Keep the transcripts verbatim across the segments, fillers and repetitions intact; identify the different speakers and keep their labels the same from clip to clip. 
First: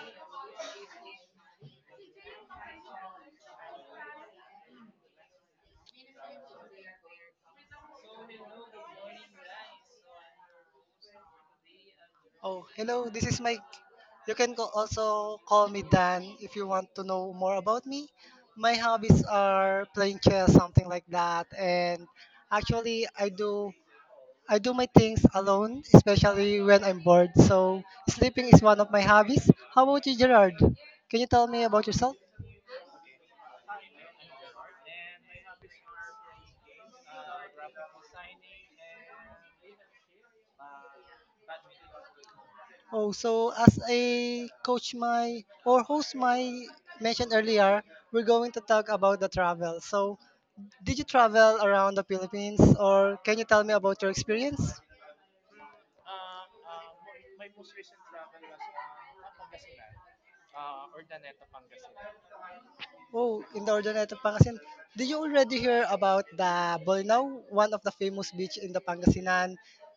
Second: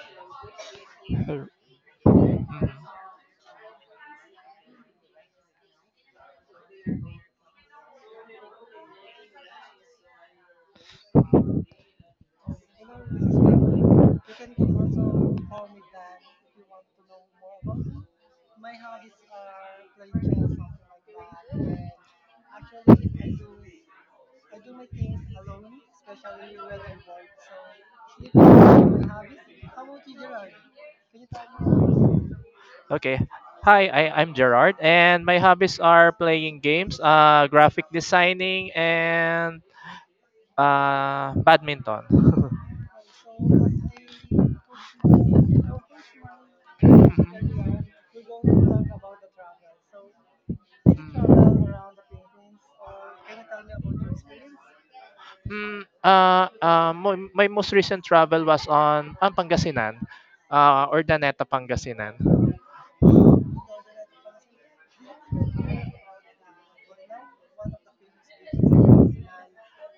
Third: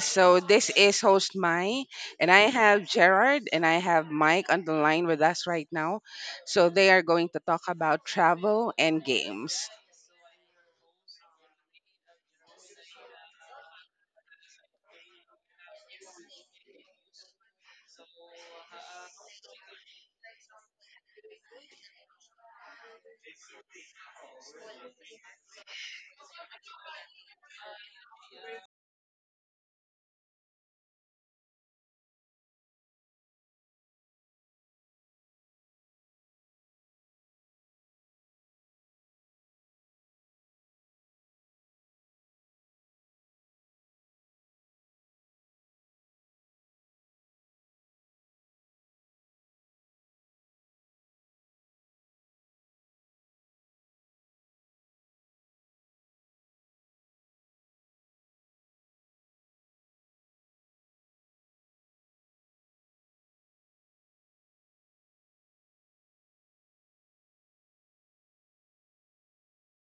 Speaker 1: So this is host Mai, and I have Gerard and I have Mike on the line with us right now. So they are going to talk about travel and games.
Speaker 2: Oh, hello. This is my. You can co- also call me Dan if you want to know more about me. My hobbies are playing chess, something like that, and actually, I do I do my things alone, especially when I'm bored. So sleeping is one of my hobbies. How about you, Gerard? Can you tell me about yourself?
Speaker 3: Okay. Hi, I, I'm Gerard, and my hobbies are playing games, uh, graphic designing, and uh, badminton.
Speaker 2: Oh, so as a coach my or host my mentioned earlier, we're going to talk about the travel. So, did you travel around the Philippines or can you tell me about your experience?
Speaker 3: Mm, uh, uh, my, my most recent travel was on ang Pangasinan, uh, Urdaneta, Pangasinan.
Speaker 2: Oh, in the Ordaneta, Pangasinan. Did you already hear about the Bolinao, one of the famous beach in the Pangasinan?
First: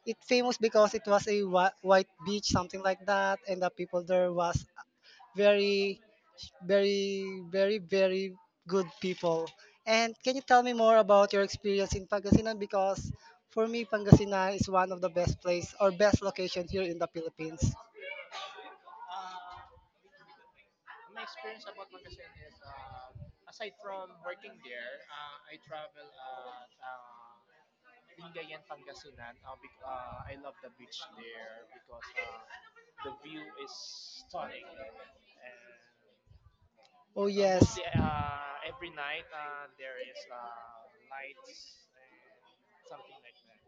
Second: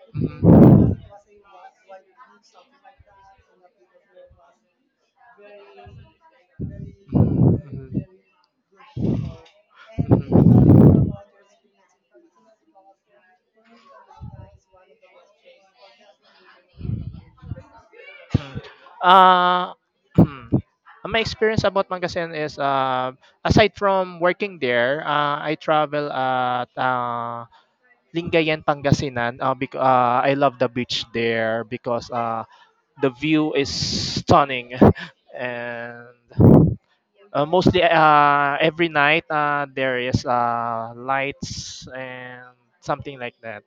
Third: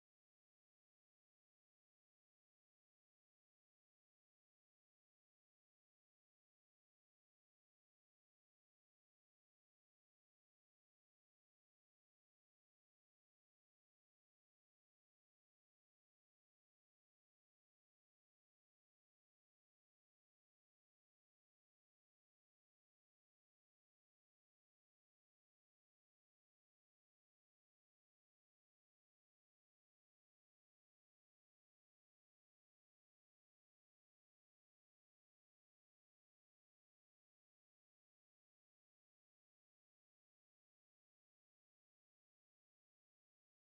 Speaker 2: It famous because
Speaker 3: Mhm.
Speaker 2: it was a whi- white beach, something like that, and the people there was very,
Speaker 3: Mhm.
Speaker 2: very,
Speaker 3: Mhm.
Speaker 2: very, very good people. And can you tell me more
Speaker 3: Mm.
Speaker 2: about your experience in Pangasinan? Because for me, Pangasinan is one of the best place or best location here in the Philippines.
Speaker 3: Uh, my experience about Mangasen is, uh, aside from working there. uh, I travel at uh, Lingayen, Pangasinan. Uh, bec- uh, I love the beach there because uh, the view is stunning. And
Speaker 2: Oh,
Speaker 3: Uh,
Speaker 2: yes.
Speaker 3: mostly uh, every night uh, there is uh, lights and something like that.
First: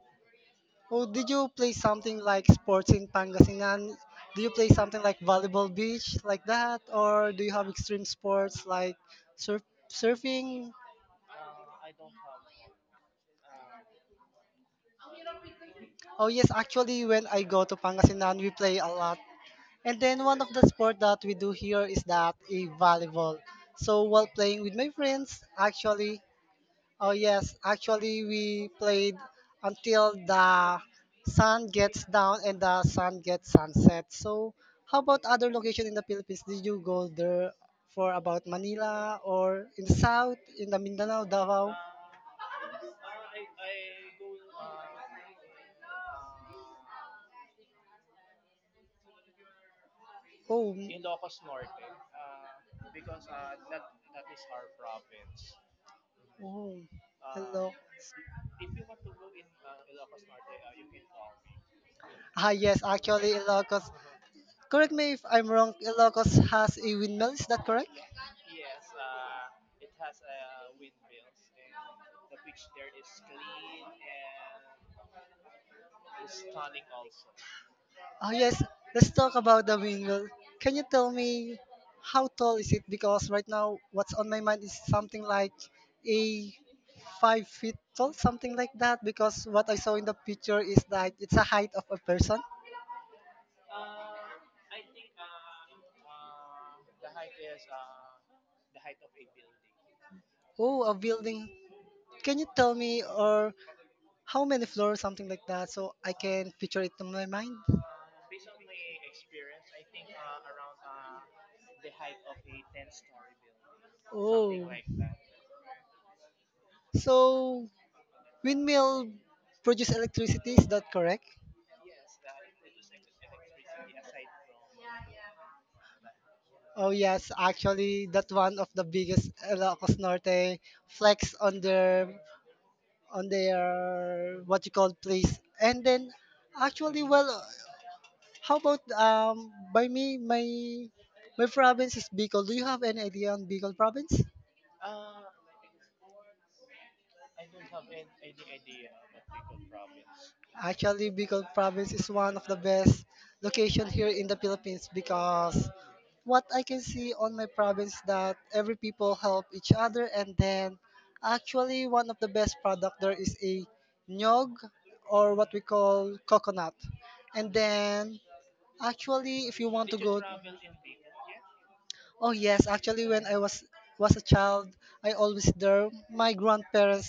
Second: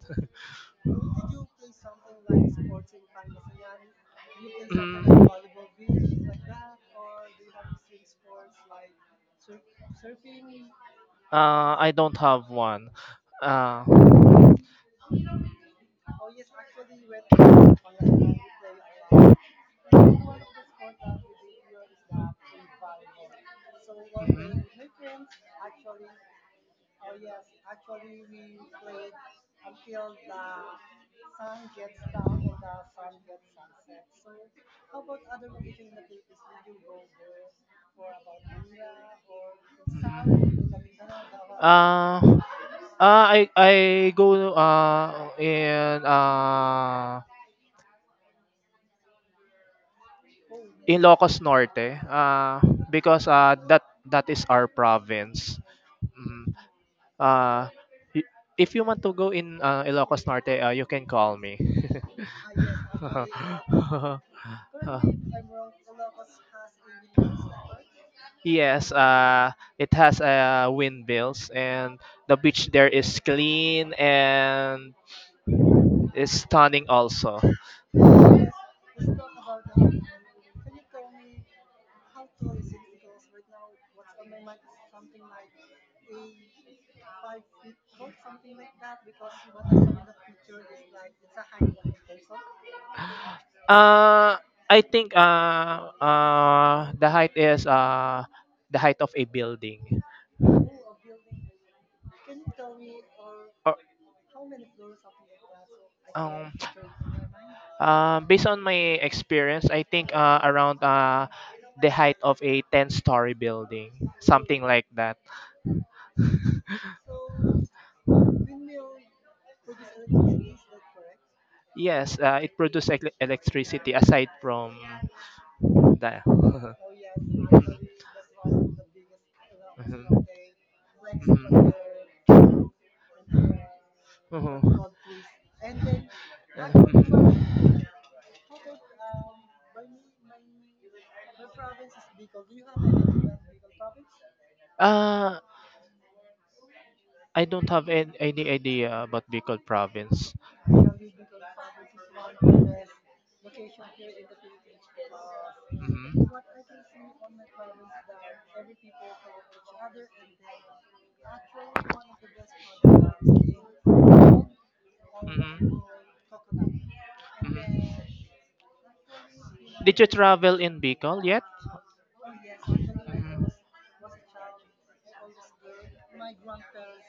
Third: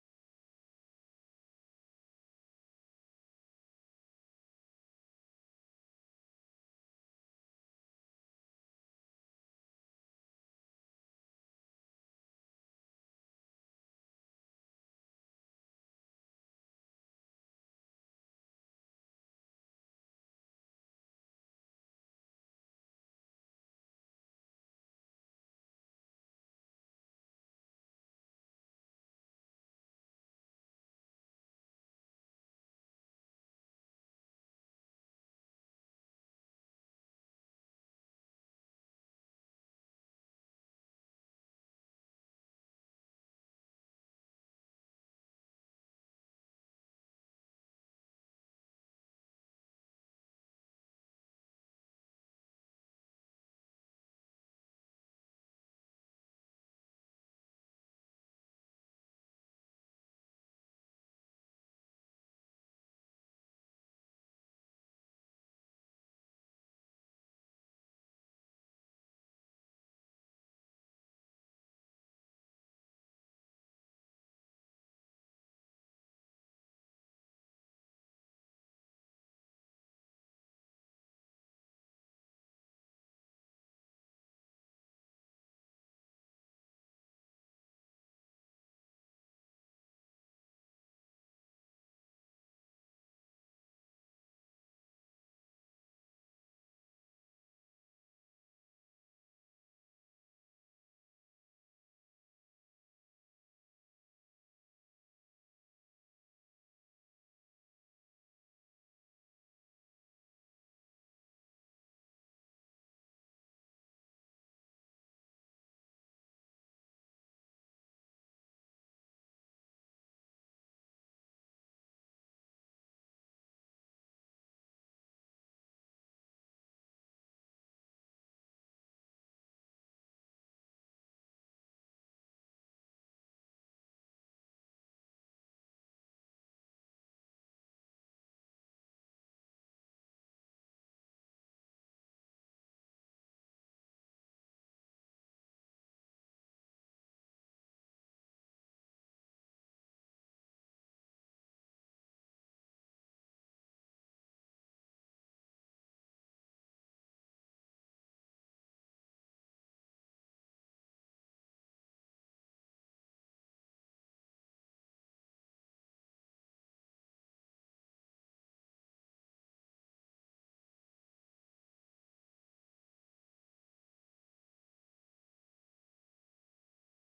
Speaker 2: Oh, did you play something like sports in Pangasinan? Do you play something like
Speaker 3: Mm,
Speaker 2: volleyball beach like that? Or do you have extreme sports like surf surfing?
Speaker 3: uh, I don't have one. Uh,
Speaker 2: Oh yes, actually when I go to Pangasinan we play a lot. And then one of the sport that we do here is that a volleyball. So while playing with my friends, actually, oh yes, actually we played until the sun gets down and the sun gets sunset. So how about other location in the Philippines? Did you go there for about Manila or in the south, in
Speaker 3: mhm.
Speaker 2: the Mindanao, Davao?
Speaker 3: Uh, Uh, I I go uh in uh
Speaker 2: Oh, m-
Speaker 3: in Locos Norte uh because uh that that is our province. Mm.
Speaker 2: oh,
Speaker 3: Uh
Speaker 2: hello.
Speaker 3: y- if you want to go in uh, Ilocos Norte, uh, you can call me.
Speaker 2: Ah yes, actually Ilocos. Correct me if I'm wrong, Ilocos has a windmill, is that correct?
Speaker 3: Yes, uh, it has uh, windmills, and the beach there is clean and is stunning also.
Speaker 2: Oh yes, let's talk about the windmill. Can you tell me how tall is it? Because right now, what's on my mind is something like a five feet tall, something like that. Because what I saw in the picture is that it's a height of a person.
Speaker 3: Uh, I think uh uh the height is uh the height of a building.
Speaker 2: Oh, a building. Can you tell me or
Speaker 3: Or
Speaker 2: how many floors, something like that, so I
Speaker 3: um
Speaker 2: can picture it in my mind?
Speaker 3: uh, Based on my experience, I think uh around uh the height of a ten-story building, something
Speaker 2: Oh,
Speaker 3: like that.
Speaker 2: so windmill produce electricity? Is that correct?
Speaker 3: Yes, uh, it produces elec- electricity aside from the.
Speaker 2: Oh yes, actually, that one of the biggest eh, Ilocos Norte flex on
Speaker 3: Mhm.
Speaker 2: their on their
Speaker 3: Mhm.
Speaker 2: what you call place. And then, actually, well,
Speaker 3: Mhm.
Speaker 2: how about um by me my my province is Bicol. Do you have any idea on Bicol province?
Speaker 3: Uh, I don't have an- any idea about Bicol province.
Speaker 2: Actually,
Speaker 3: Mhm.
Speaker 2: Bicol province is one of the best location here in the Philippines because
Speaker 3: Mhm.
Speaker 2: what I can see on my province that every people help each other and then actually one of the best product there is a
Speaker 3: Mhm.
Speaker 2: nyog or what we call coconut. And then actually if you want to
Speaker 3: Did you
Speaker 2: go,
Speaker 3: travel in Bicol yet?
Speaker 2: oh yes, actually when I
Speaker 3: Mhm.
Speaker 2: was was a child, I always there. My grandparents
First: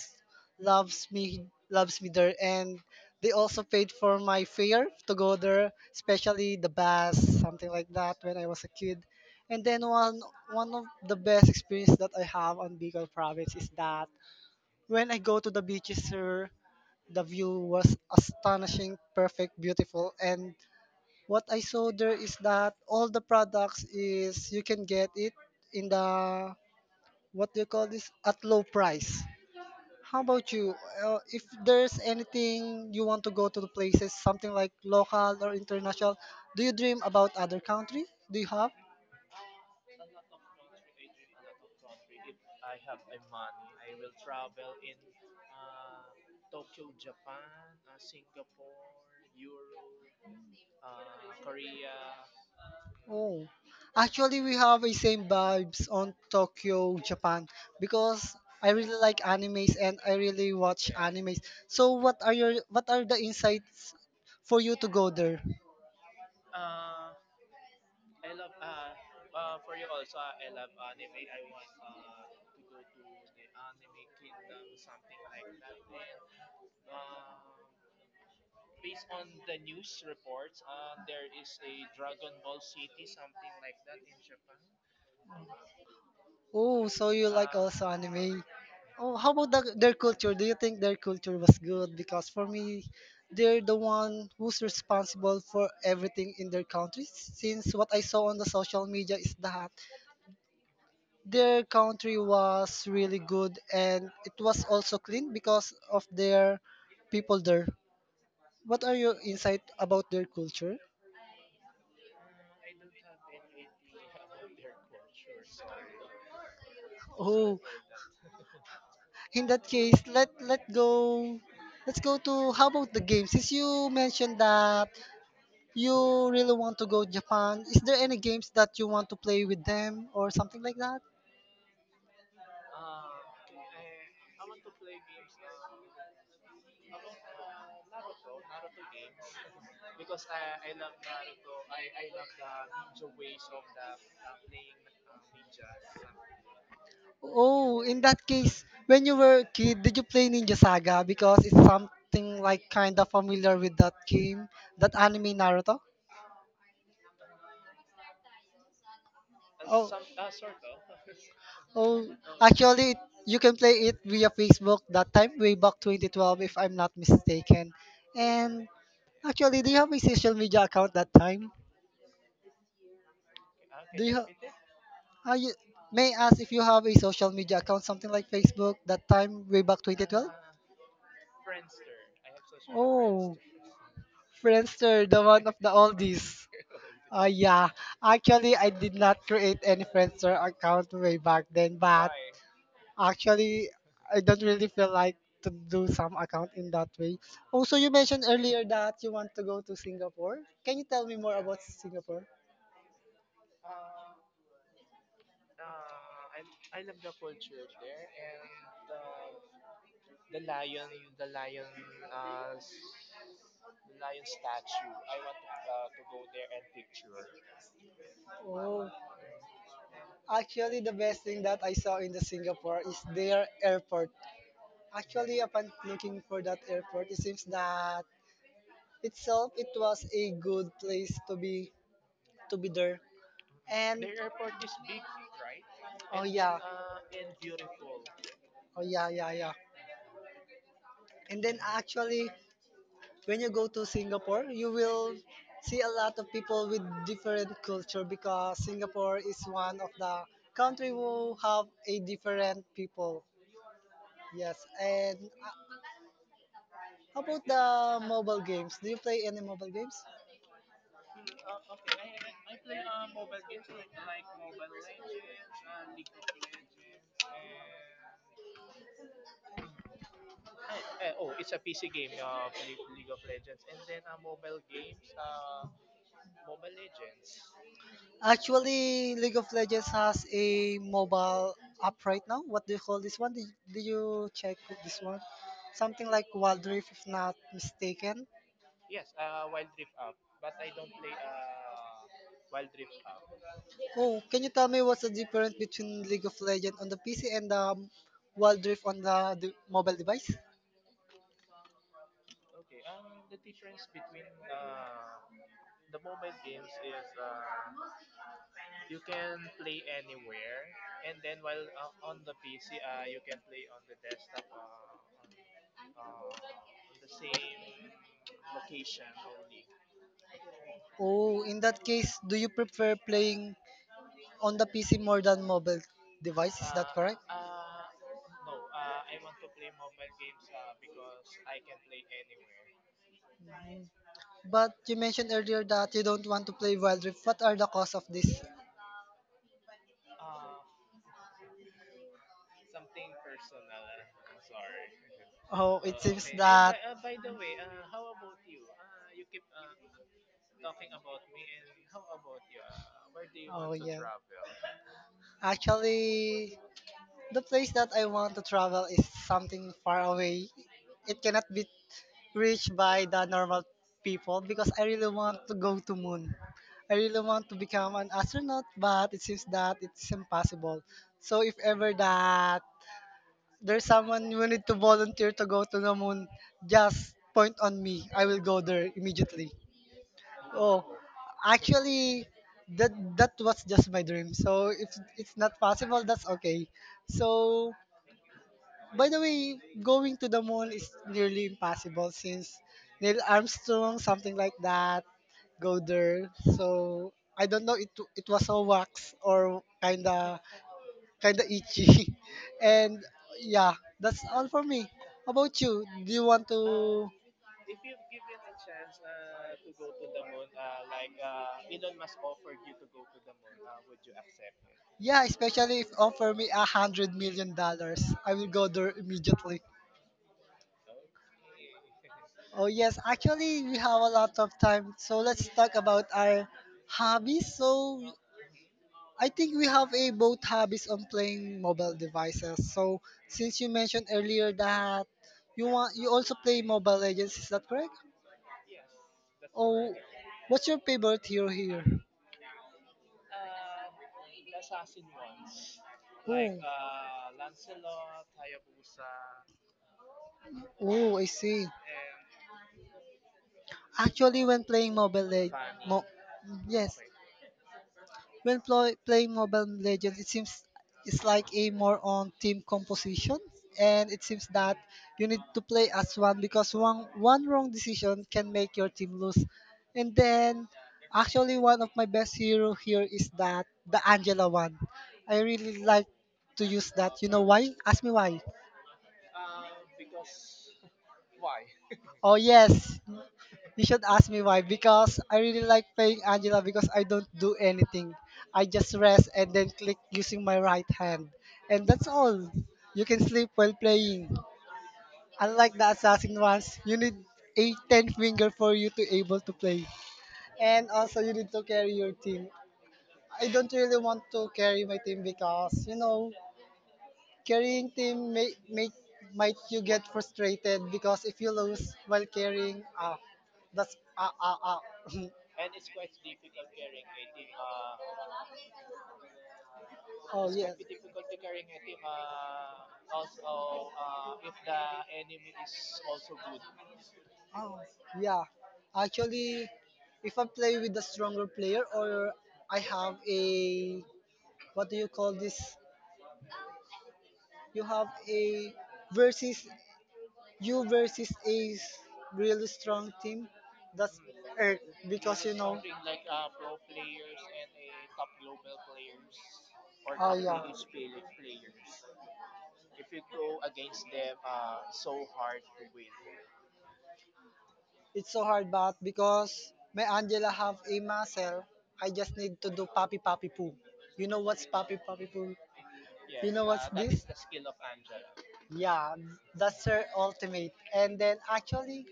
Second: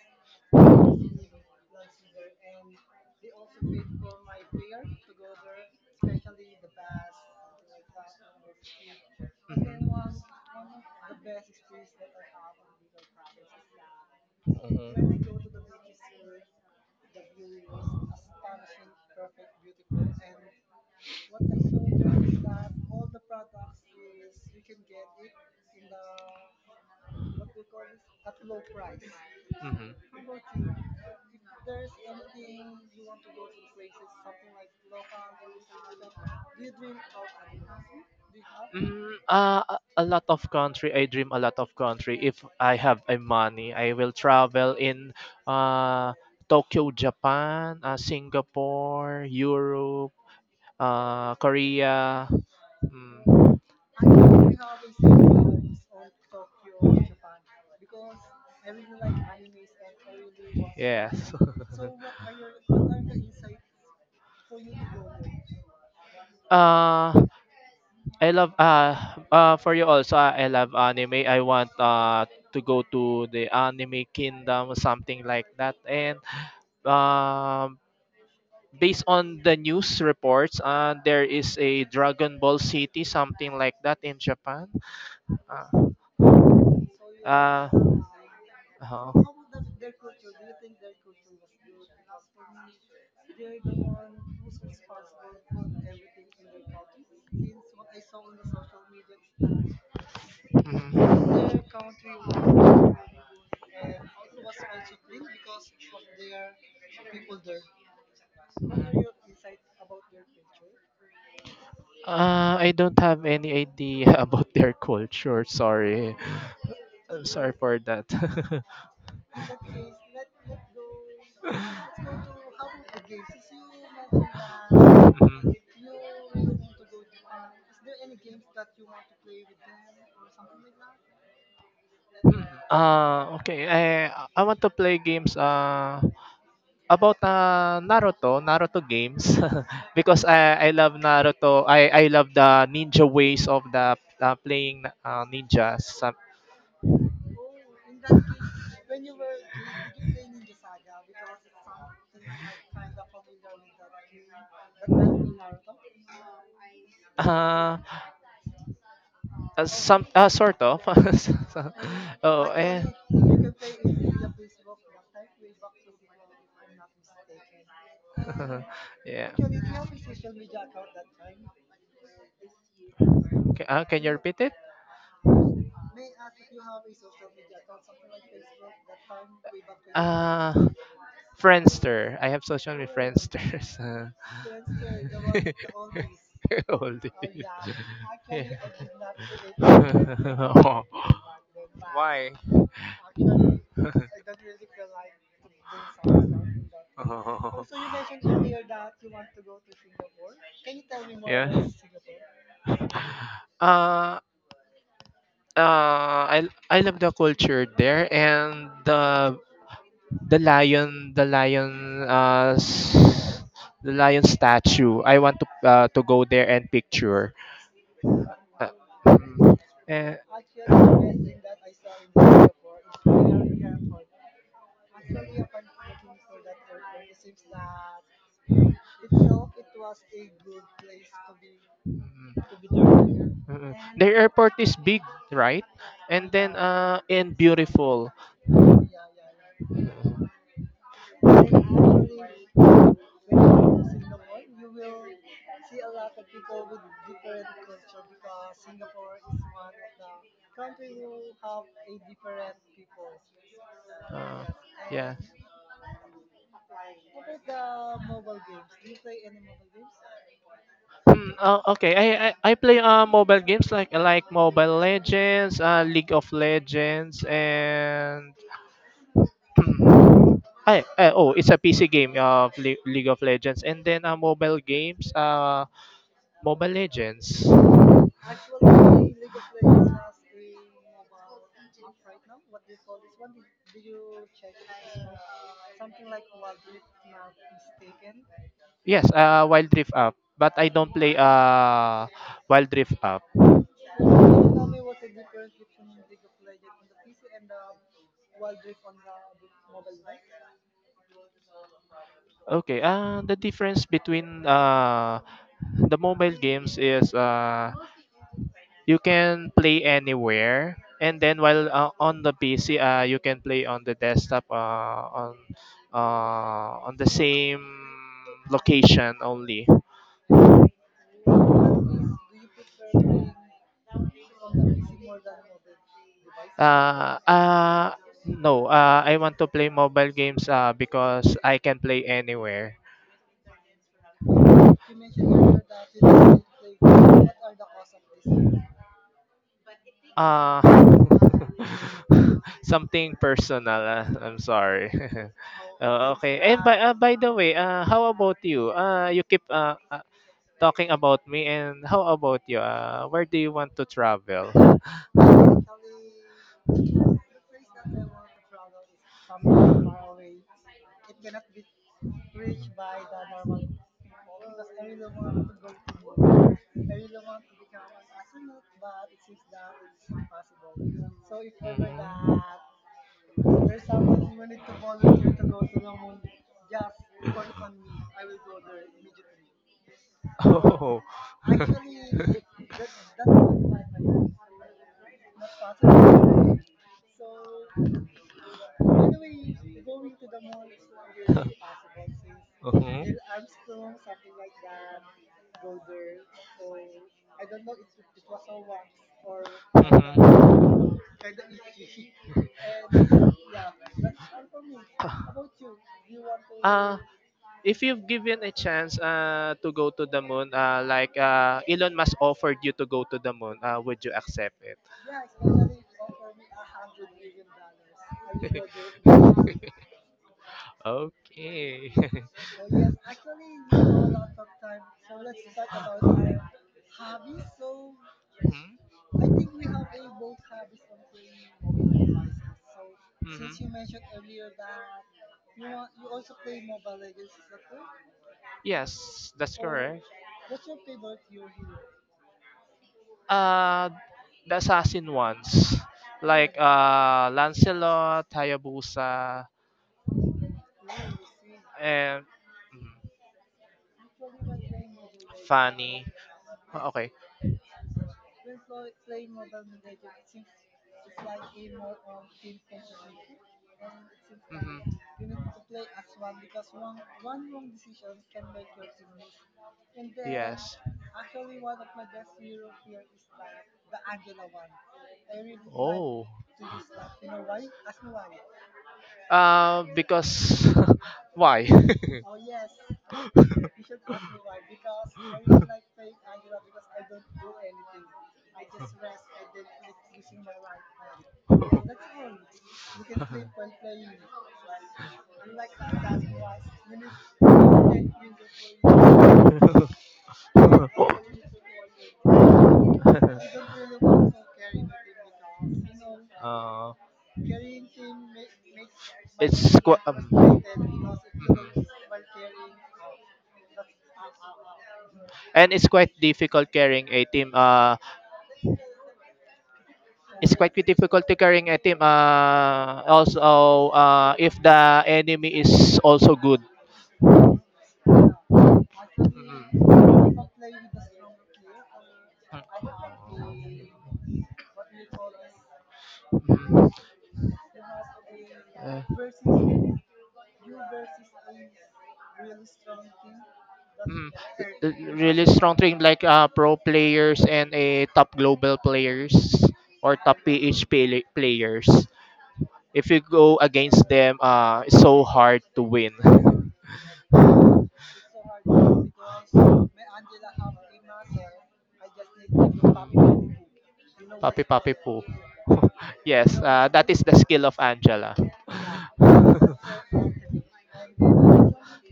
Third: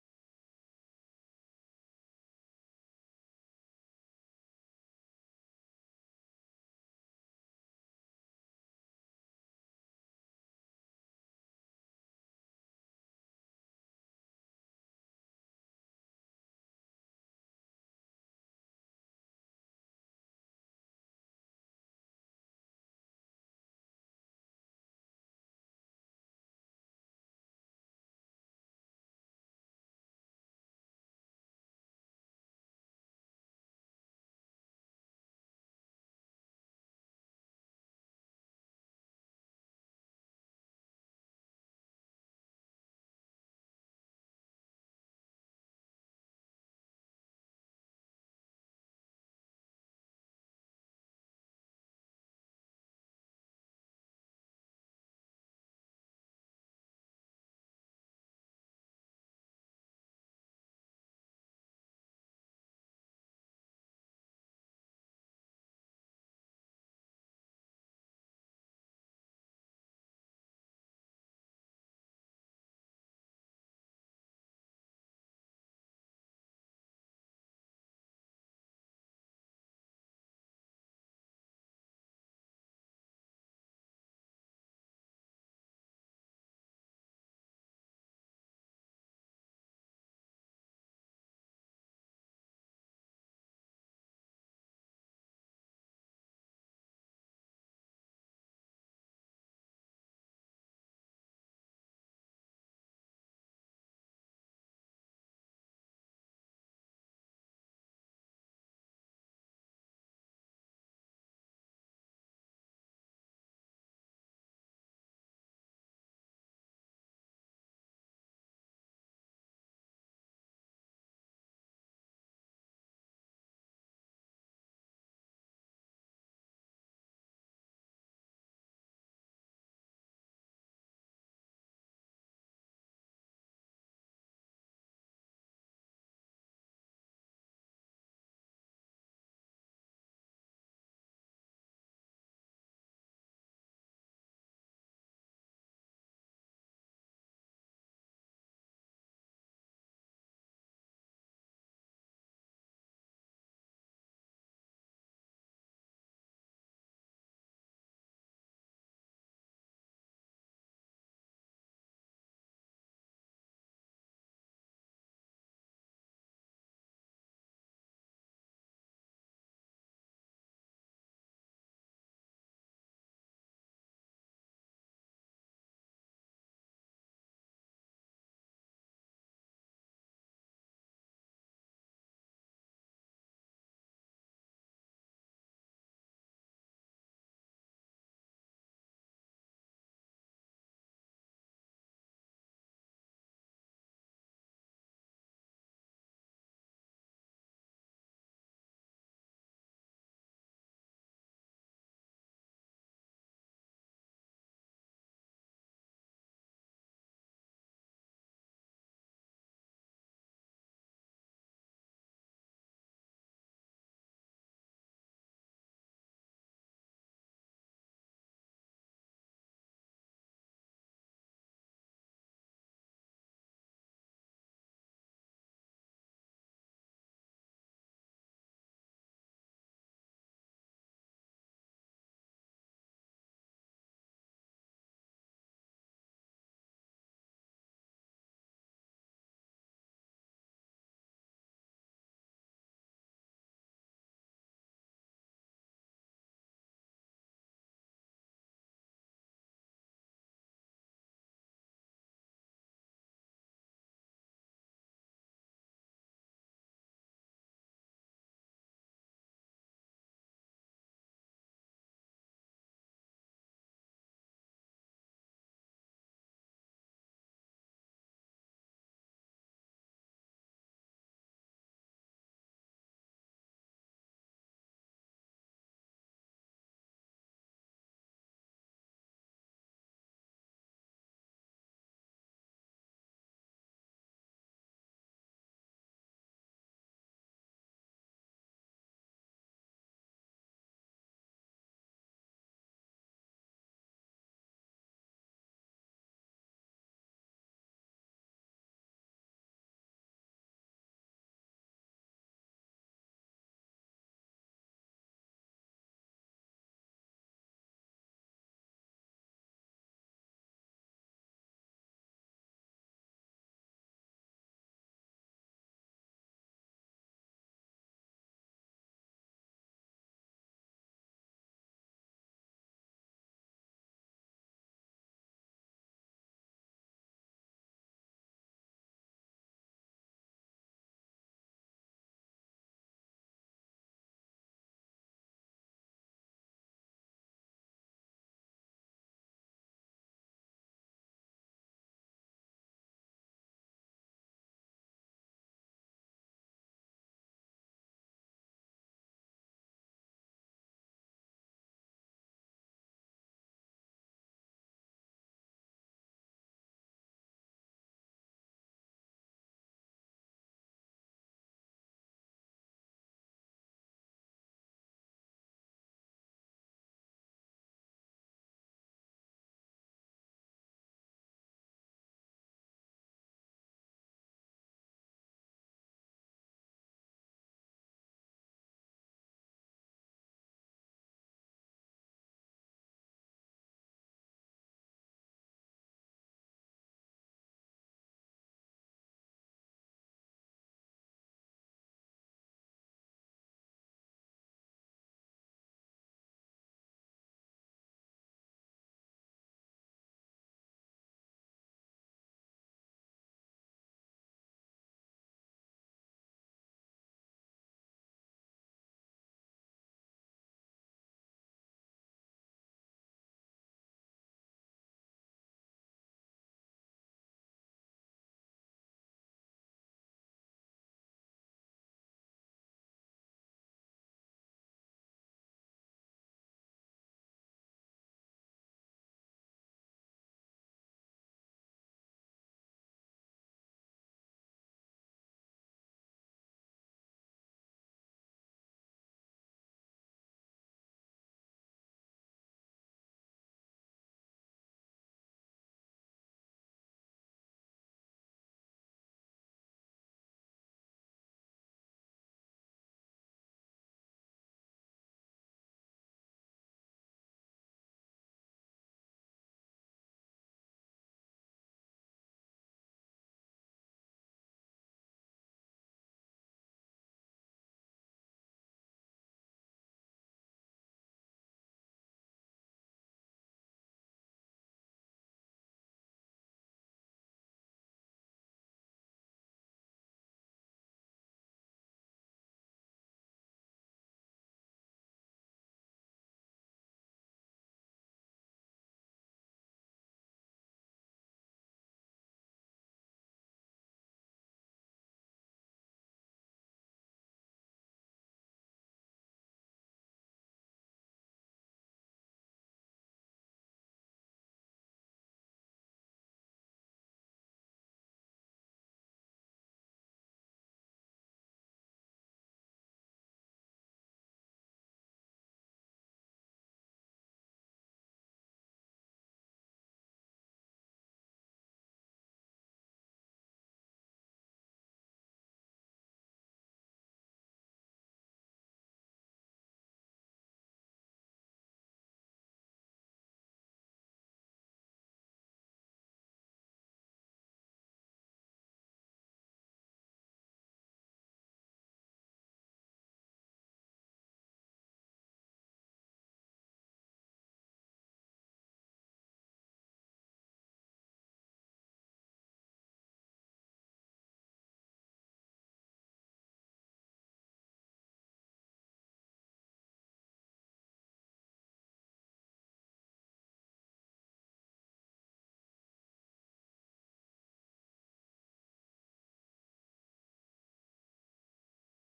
Speaker 2: loves me loves me there and they also paid for my fare to go there, especially the bus, something like that when I was a kid. And then one one of the best experience that I have on Bicol province is that when I
Speaker 3: when
Speaker 2: go to the beaches here, the view was astonishing, perfect, beautiful and what I saw there is that all the products is you can get it in the what do you call this at low price. How about you? Uh, if there's anything you want to go to the places, something like local or international, do you dream about other country? Do you have?
Speaker 3: Mm, uh, a a lot of country. I dream a lot of country. If I have a money, I will travel in uh, Tokyo, Japan, uh, Singapore, Europe, uh, Korea.
Speaker 2: Oh,
Speaker 3: Mm.
Speaker 2: actually, we have the same vibes on Tokyo, Japan, because I really like animes and I really watch
Speaker 3: Yes.
Speaker 2: animes. So, what are your what are the insights for you to go there?
Speaker 3: Uh, I love uh uh for you also. uh, I love anime. I want uh to go to the anime kingdom, something like that. And um based on the news reports uh there is a Dragon Ball City, something like that, in Japan. Uh,
Speaker 2: Oh, so you like
Speaker 3: uh,
Speaker 2: also anime.
Speaker 3: uh
Speaker 2: Oh, how about the, their culture? Do you think their culture was good? Because for me, they're the one who's responsible for everything in their country. Since what I saw on the social media is that their country was really good and it
Speaker 3: mhm.
Speaker 2: was also clean because of their people there. What are your insight about their culture?
Speaker 3: Uh, I don't have any idea about their culture. Sorry. I'm sorry
Speaker 2: Oh,
Speaker 3: for that.
Speaker 2: in that case, let let go. Let's go to how about the game? Since you mentioned that
Speaker 3: Mhm.
Speaker 2: you really want to go Japan, is there any games that you want to play with them or something like that?
Speaker 3: Uh, okay. I I want to play games uh about uh Naruto, Naruto games, because I I love Naruto. I I love the ninja ways of the uh, playing uh, ninjas. Some-
Speaker 2: Oh, in that case, when you were a kid, did you play Ninja Saga? Because it's something like kind of familiar with that game, that anime Naruto.
Speaker 3: Uh, Uh,
Speaker 2: Oh,
Speaker 3: some uh, sort of.
Speaker 2: oh,
Speaker 3: Oh. And
Speaker 2: actually, you can play it via Facebook that time, way back twenty twelve, if I'm not mistaken. And
Speaker 3: yeah.
Speaker 2: actually, do you have a social media account that time?
Speaker 3: Ca- Uh, can
Speaker 2: Do
Speaker 3: you
Speaker 2: you,
Speaker 3: repeat it?
Speaker 2: Uh, you, may I ask if you have a social media account, something like Facebook, that time way back twenty twelve?
Speaker 3: Uh, Friendster. I have social media
Speaker 2: Oh,
Speaker 3: Friendster. so-
Speaker 2: Friendster, the one of the oldies.
Speaker 3: Hold
Speaker 2: Uh, yeah, actually, I did not create any Friendster account way back then, but
Speaker 3: Why?
Speaker 2: actually, I don't really feel like to do some account in that way. Also, you mentioned earlier that you want to go to Singapore. Can you tell me more about
Speaker 3: Yeah.
Speaker 2: Singapore?
Speaker 3: Uh, uh, I I love the culture there, and the the lion the lion uh s- the lion statue. I want to uh, to go there and picture. Uh,
Speaker 2: Oh,
Speaker 3: eh,
Speaker 2: actually, the best thing that I saw in the Singapore is their airport. Actually, upon looking for that airport, it seems that itself it was a good place to be
Speaker 3: mm,
Speaker 2: to be there.
Speaker 3: mm.
Speaker 2: And
Speaker 3: The airport is big, right?
Speaker 2: oh
Speaker 3: And then
Speaker 2: yeah,
Speaker 3: uh and beautiful.
Speaker 2: oh yeah, yeah, yeah. And then actually, when you go to Singapore, you will see a lot of people with different culture because Singapore is one of the country who have a different people.
Speaker 3: Uh,
Speaker 2: Yes.
Speaker 3: yeah.
Speaker 2: And how about the mobile games? Do you play any mobile games?
Speaker 3: Hmm, uh, okay. I, I I play uh mobile games like like Mobile Legends, uh League of Legends, and I, I oh, it's a P C game uh, of Le- League of Legends, and then uh mobile games uh Mobile Legends.
Speaker 2: Actually, League of Legends has a mobile app right now. What do you call this one? Did, did you check this one? Something like Wild Rift, if not mistaken.
Speaker 3: Yes, uh Wild Rift Up, but I don't play uh Wild Rift Up.
Speaker 2: Oh, can you tell me what's the difference between League of Legends on the P C and the Wild Rift on the, the mobile device?
Speaker 3: Okay. Uh, the difference between uh the mobile games is uh you can play anywhere, and then while uh, on the PC uh, you can play on the desktop uh, on uh, on the same location only.
Speaker 2: Oh, in that case, do you prefer playing on the P C more than mobile device? Is that
Speaker 3: uh,
Speaker 2: correct?
Speaker 3: uh, no, uh, I want to play mobile games uh, because I can play anywhere.
Speaker 2: But you mentioned earlier that you don't want to play Wild Rift. What are the cause of this?
Speaker 3: uh, Something personal. ah. I'm sorry.
Speaker 2: Oh, it
Speaker 3: Oh,
Speaker 2: seems
Speaker 3: okay. And
Speaker 2: that.
Speaker 3: by uh, by the way, uh, how about you? Uh, you keep uh, uh, talking about me, and how about you? Uh, where do you
Speaker 2: Oh,
Speaker 3: want to
Speaker 2: yeah.
Speaker 3: travel?
Speaker 2: Actually, the place that I want to travel is something far away. It cannot be reached by the normal people because I really want to go to moon. I really want to become an astronaut, but it seems that it's impossible. So if ever that there's someone you need to volunteer to go to the moon, just point on me. I will go there immediately. Oh,
Speaker 3: Mhm.
Speaker 2: actually, that that
Speaker 3: Oh.
Speaker 2: was just my dream. So if it's not possible, that's okay. So by the way, going to the moon is nearly impossible since Neil Armstrong, something like that, go
Speaker 3: Mhm.
Speaker 2: there. So I don't know. It it was all wax or kinda
Speaker 3: Mhm.
Speaker 2: kinda itchy, and yeah, that's all for me. How about you? Do you want
Speaker 3: Uh,
Speaker 2: to?
Speaker 3: if you've given a chance uh, to go to the moon, uh, like uh, Elon Musk offered you to go to the moon, uh, would you accept it?
Speaker 2: Yeah, especially if offer me a hundred million dollars, I will go there immediately.
Speaker 3: Okay.
Speaker 2: Oh yes, actually we have a lot of time, so let's talk about our hobbies. So
Speaker 3: Mhm.
Speaker 2: I think we have a both hobbies on playing mobile devices. So
Speaker 3: Mhm.
Speaker 2: since you mentioned earlier that you want you also play Mobile Legends, is that correct?
Speaker 3: Yes, that's
Speaker 2: Oh,
Speaker 3: correct.
Speaker 2: what's your favorite hero here?
Speaker 3: uh the assassin ones, like uh Lancelot, Hayabusa,
Speaker 2: Oh, oh, I see.
Speaker 3: and mm,
Speaker 2: Actually, when playing Mobile Legends, mo-
Speaker 3: Fanny. Oh,
Speaker 2: yes,
Speaker 3: okay.
Speaker 2: when ploy- playing Mobile Legends, it seems it's like a more on team composition, and it seems that
Speaker 3: Mm.
Speaker 2: you need to play as one because one one wrong decision can make your team lose. And then,
Speaker 3: Yes.
Speaker 2: actually, one of my best hero here is that the Angela one. I really like
Speaker 3: Oh.
Speaker 2: to use that. You know why? Ask me why.
Speaker 3: Uh because, why?
Speaker 2: Oh yes, you should ask me why. Because I really like playing Angela because I don't do anything. I just rest and then click using my right hand. And that's all. You can sleep while playing. Unlike the assassin ones, you need a ten finger for you to able to play.
Speaker 3: uh,
Speaker 2: And also you need to carry your team. I don't really want to carry my team because you know carrying team may make might
Speaker 3: it's
Speaker 2: you get
Speaker 3: qu- um,
Speaker 2: frustrated
Speaker 3: mhm.
Speaker 2: because if you lose while carrying ah that's ah ah ah
Speaker 3: And it's quite difficult carrying a team. Uh,
Speaker 2: Oh
Speaker 3: it's quite
Speaker 2: yes.
Speaker 3: difficult to carrying a team. Uh, also, uh, if the enemy is also good.
Speaker 2: Oh yeah. Actually, if I play with a stronger player or I have a what do you call this? You have a versus
Speaker 3: Mhm. Uh,
Speaker 2: you versus a s- really strong team. That's
Speaker 3: Mm,
Speaker 2: Earth
Speaker 3: r- really
Speaker 2: because you
Speaker 3: strong
Speaker 2: know.
Speaker 3: team like uh, pro players and a top global players or
Speaker 2: Oh
Speaker 3: top
Speaker 2: yeah.
Speaker 3: P H pla- players. If you go against them, uh, it's so hard to win.
Speaker 2: It's so hard, but because my Angela have a muscle, I just need to do puppy puppy poo. You know
Speaker 3: Papi
Speaker 2: what's
Speaker 3: papi
Speaker 2: puppy
Speaker 3: poo.
Speaker 2: puppy poo?
Speaker 3: Yes,
Speaker 2: You know
Speaker 3: uh,
Speaker 2: what's
Speaker 3: that is
Speaker 2: this?
Speaker 3: the skill of Angela.
Speaker 2: Yeah, that's her ultimate. And then actually,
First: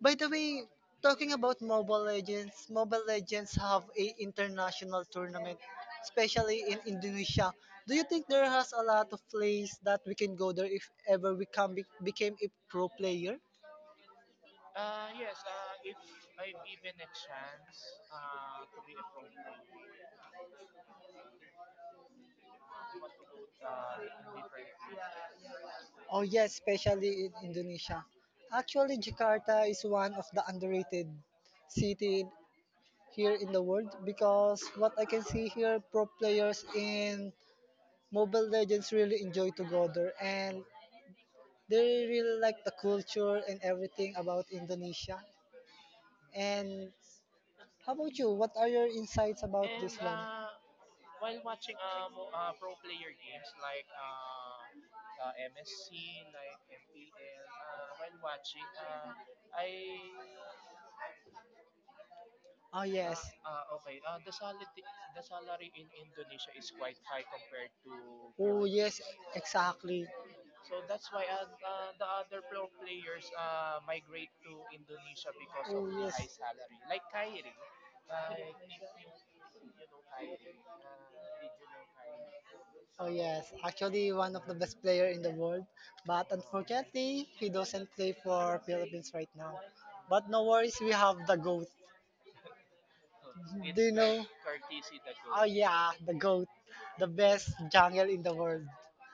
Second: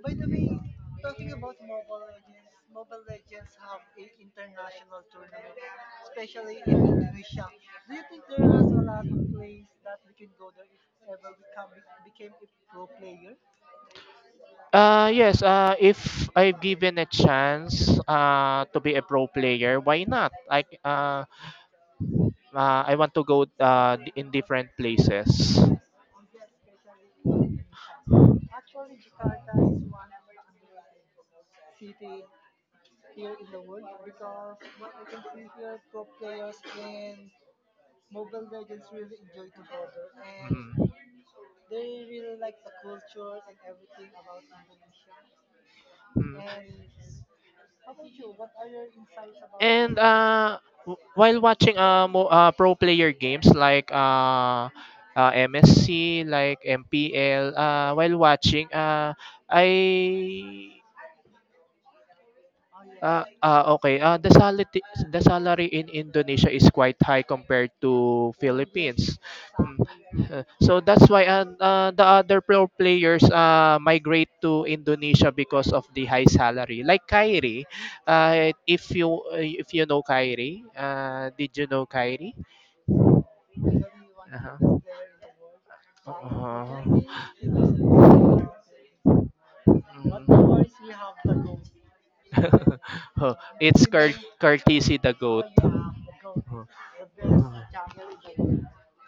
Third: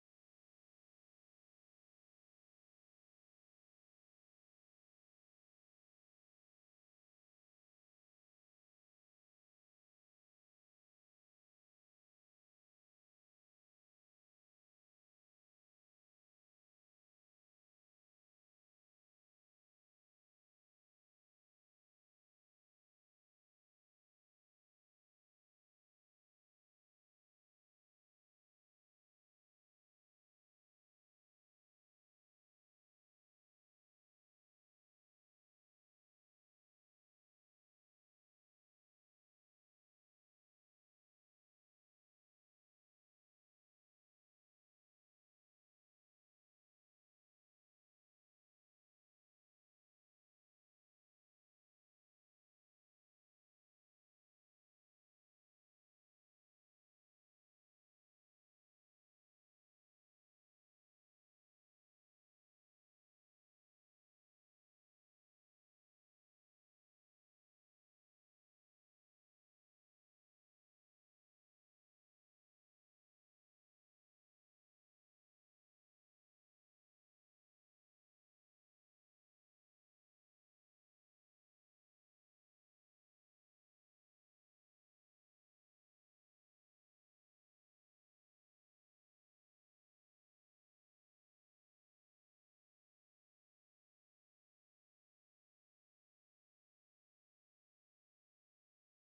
Speaker 2: by the way, talking about Mobile Legends, Mobile Legends have a international tournament, especially in Indonesia. Do you think there has a lot of place that we can go there if ever we come be- became a pro player?
Speaker 3: Uh, yes, uh, if I've given a chance uh, to be a pro player, why not? I, uh, uh, I want to go uh, d- in different places.
Speaker 2: Oh yes, especially in Indonesia. Actually, Jakarta is one of the underrated city here in the world because what I can see here, pro players in Mobile
Speaker 3: Mhm.
Speaker 2: Legends really enjoy to go there and they really like the culture and everything about Indonesia.
Speaker 3: Mm.
Speaker 2: And how about you? What are your insights about
Speaker 3: And
Speaker 2: this one?
Speaker 3: uh, w- while watching uh, mo- uh, pro player games like uh, uh, M S C, like M P L, uh, while watching, uh, I
Speaker 2: Oh uh, yes.
Speaker 3: Ah, ah, okay. Ah, the
Speaker 2: uh,
Speaker 3: salary the salary in Indonesia is quite high compared to
Speaker 2: Oh, yes,
Speaker 3: Philippines. Mm,
Speaker 2: exactly.
Speaker 3: uh, So that's why uh, uh, the other pro players uh, migrate to Indonesia because of
Speaker 2: Oh,
Speaker 3: the high
Speaker 2: yes.
Speaker 3: salary. Like Kyrie, uh, if you uh, if you know Kyrie, uh, did you know Kyrie?
Speaker 2: Oh, yes. Actually, one of the
Speaker 3: Uh-huh.
Speaker 2: best player in the world. But
Speaker 3: Uh-huh.
Speaker 2: unfortunately, he doesn't play for Philippines right now. But no worries, we have the
Speaker 3: Mm.
Speaker 2: GOAT.
Speaker 3: Oh,
Speaker 2: Do you
Speaker 3: it's
Speaker 2: know?
Speaker 3: Car- Cartesi the
Speaker 2: Oh, goat.
Speaker 3: goat.
Speaker 2: Yeah, the GOAT. The best jungle in the world.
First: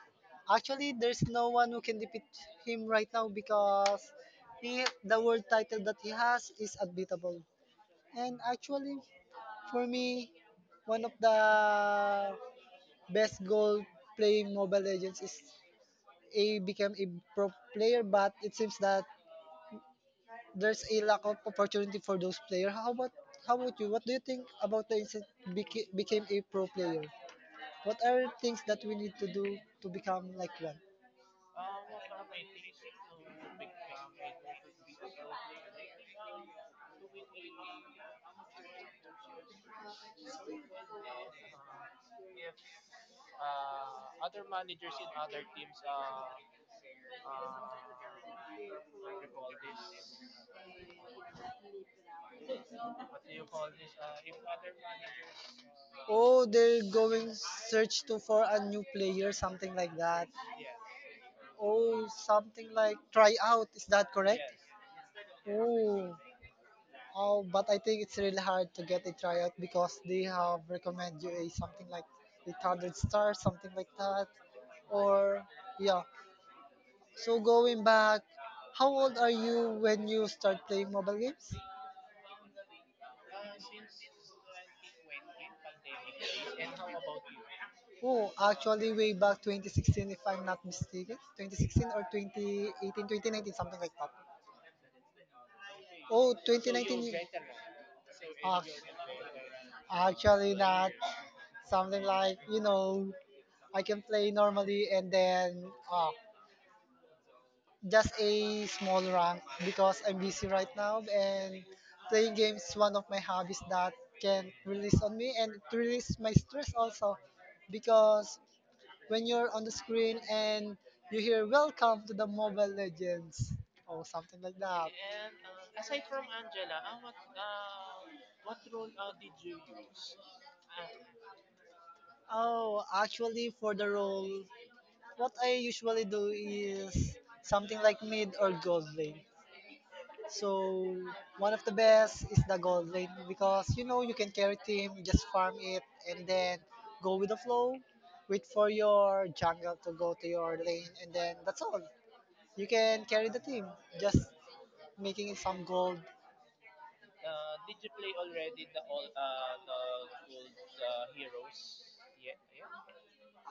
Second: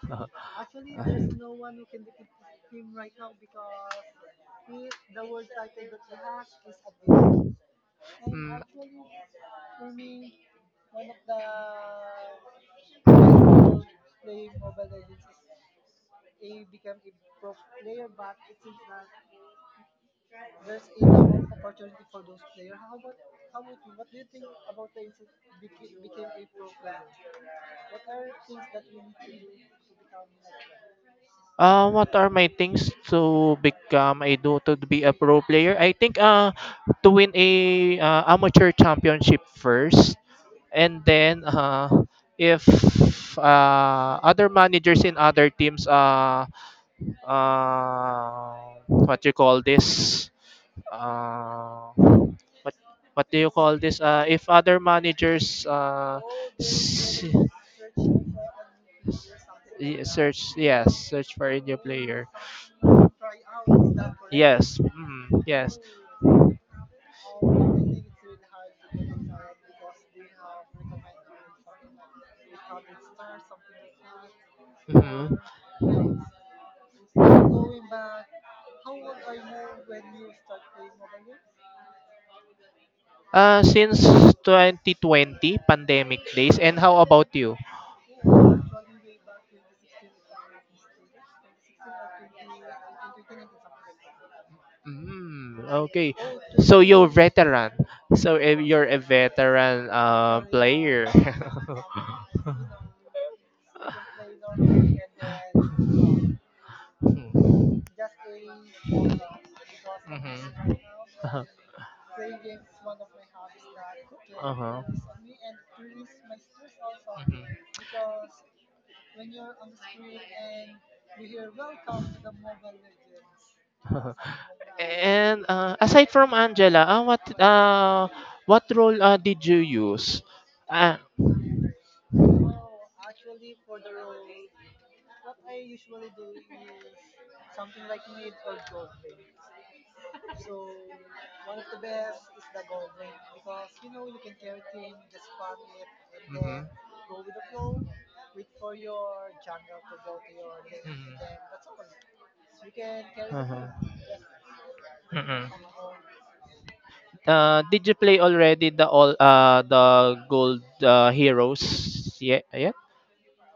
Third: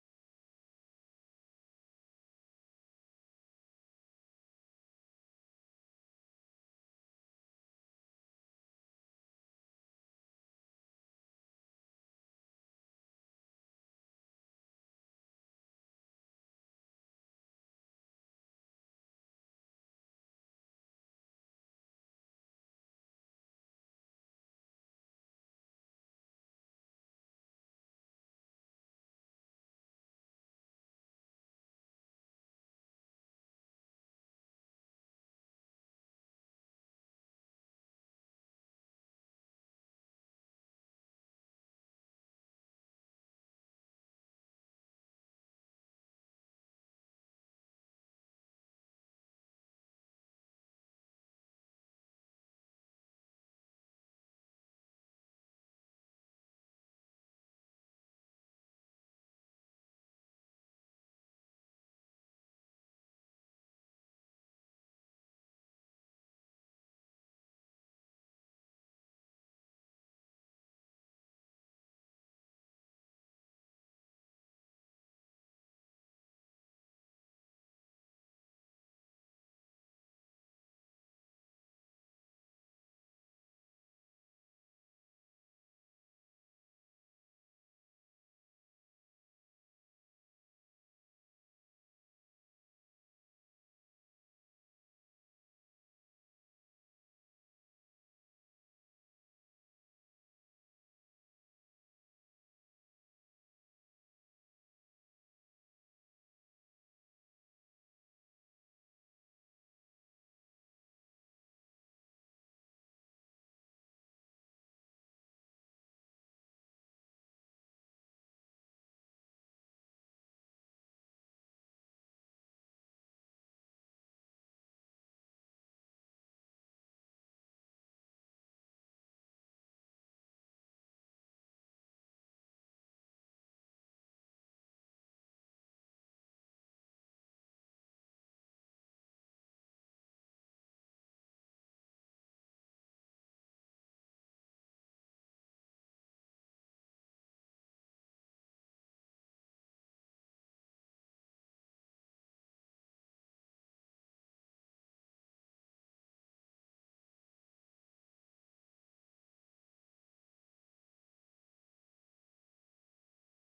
Speaker 3: Oh. Uh,
Speaker 2: Actually, there's no one who can defeat him right now because he, the world title that he has is unbeatable. And
Speaker 3: mm,
Speaker 2: actually, for me, one of the best goal playing Mobile Legends is a become a pro player, but it seems that there's a lack of opportunity for those players. How about how about you? What do you think about the instant beca- became a pro player? What are things that we need to do to become like one?
Speaker 3: Uh, what are my things to become a, do to be a pro player? I think uh to win a uh, amateur championship first, and then uh if uh other managers in other teams uh uh what you call this uh what do you call this? Uh, if other managers uh,
Speaker 2: Oh, they're
Speaker 3: s-
Speaker 2: going search to for a new player, something like
Speaker 3: y-
Speaker 2: that.
Speaker 3: search, yes, search for a new
Speaker 2: Oh,
Speaker 3: player.
Speaker 2: something like try out. Is that correct?
Speaker 3: Yes, mm, yes.
Speaker 2: Oh, Oh, but I think it's really hard to get a tryout because they have recommend you a something like the third star, something like that,
Speaker 3: hmm
Speaker 2: or yeah. So going back, how old are you when you start playing mobile games?
Speaker 3: Uh, since twenty twenty pandemic days, and how about you?
Speaker 2: Oh, actually, way back twenty sixteen, if I'm not mistaken, twenty sixteen or twenty eighteen, twenty nineteen, something like that.
Speaker 3: Mm, okay.
Speaker 2: Oh,
Speaker 3: So you're
Speaker 2: twenty nineteen.
Speaker 3: veteran. So if
Speaker 2: Ah,
Speaker 3: you're a veteran uh,
Speaker 2: actually, not
Speaker 3: player.
Speaker 2: something like you know, I can play normally and then uh,
Speaker 3: Mhm.
Speaker 2: just a small rank because I'm busy
Speaker 3: Mhm.
Speaker 2: right now
Speaker 3: Uh-huh.
Speaker 2: and playing games is one of my hobbies that can
Speaker 3: Uh-huh.
Speaker 2: release on me and it release my stress also because when you're on the screen and you hear welcome to the mobile legends or
Speaker 3: Mhm.
Speaker 2: something like that.
Speaker 3: And uh, aside from Angela, uh, what uh, what role uh, did you use? Uh,
Speaker 2: Oh, actually, for the role, what I usually do is something like mid or gold lane. So one of the best is the gold lane because you know you can carry team, just
Speaker 3: Fun.
Speaker 2: farm it and then
Speaker 3: Mm-hmm.
Speaker 2: go with the flow. Wait for your jungle to go to your
Speaker 3: Mm-hmm.
Speaker 2: lane and
Speaker 3: Mm-hmm.
Speaker 2: then that's all. You can carry the
Speaker 3: Uh-huh.
Speaker 2: team, just making it
Speaker 3: Mm-mm.
Speaker 2: some gold.
Speaker 3: Uh, did you play already the all uh the gold uh, heroes yet? Yet?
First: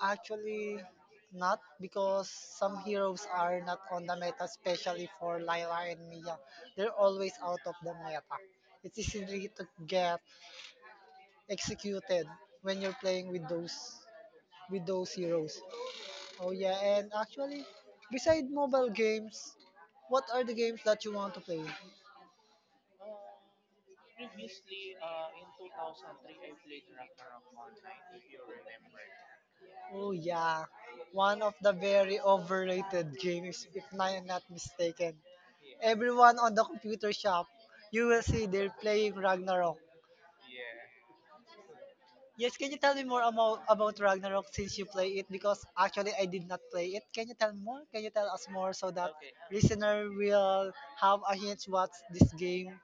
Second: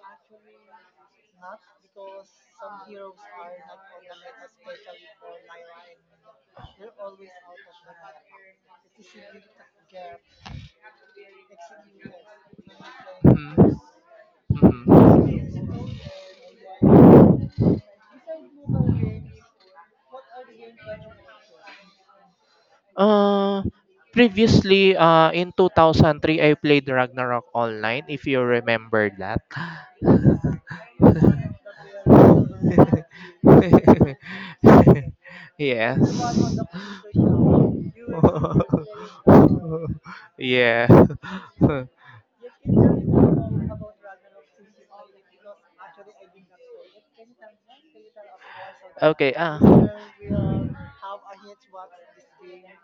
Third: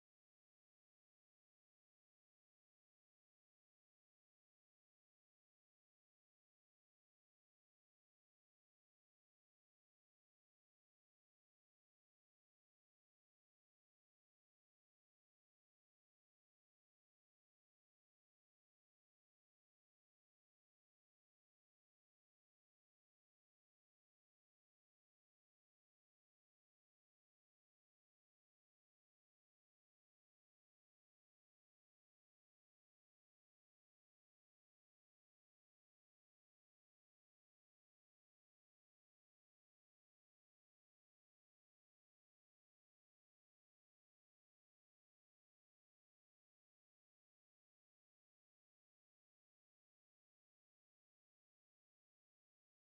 Speaker 2: Actually, not because some heroes are not on the meta, especially for Lila and Mia. They're always out of the meta. It's easy to get executed when you're playing with
Speaker 3: Mm-hmm.
Speaker 2: those
Speaker 3: Heroes.
Speaker 2: with those
Speaker 3: Mm-hmm.
Speaker 2: heroes. Oh yeah, and actually, beside mobile games, what are the games that you want to play?
Speaker 3: Uh, Previously, uh, in two thousand three, I played Ragnarok Online, if you remember that.
Speaker 2: Oh yeah, one of the very overrated games, if I am not mistaken.
Speaker 3: Yes.
Speaker 2: Everyone on the computer shop, you will see they're playing Ragnarok.
Speaker 3: Yeah.
Speaker 2: Yes, can you tell me more about, about Ragnarok since you play it? Because actually I did not play it. Can you tell more? Can you tell us more so that
Speaker 3: Okay. Ah.
Speaker 2: listener will have a hint what's this game?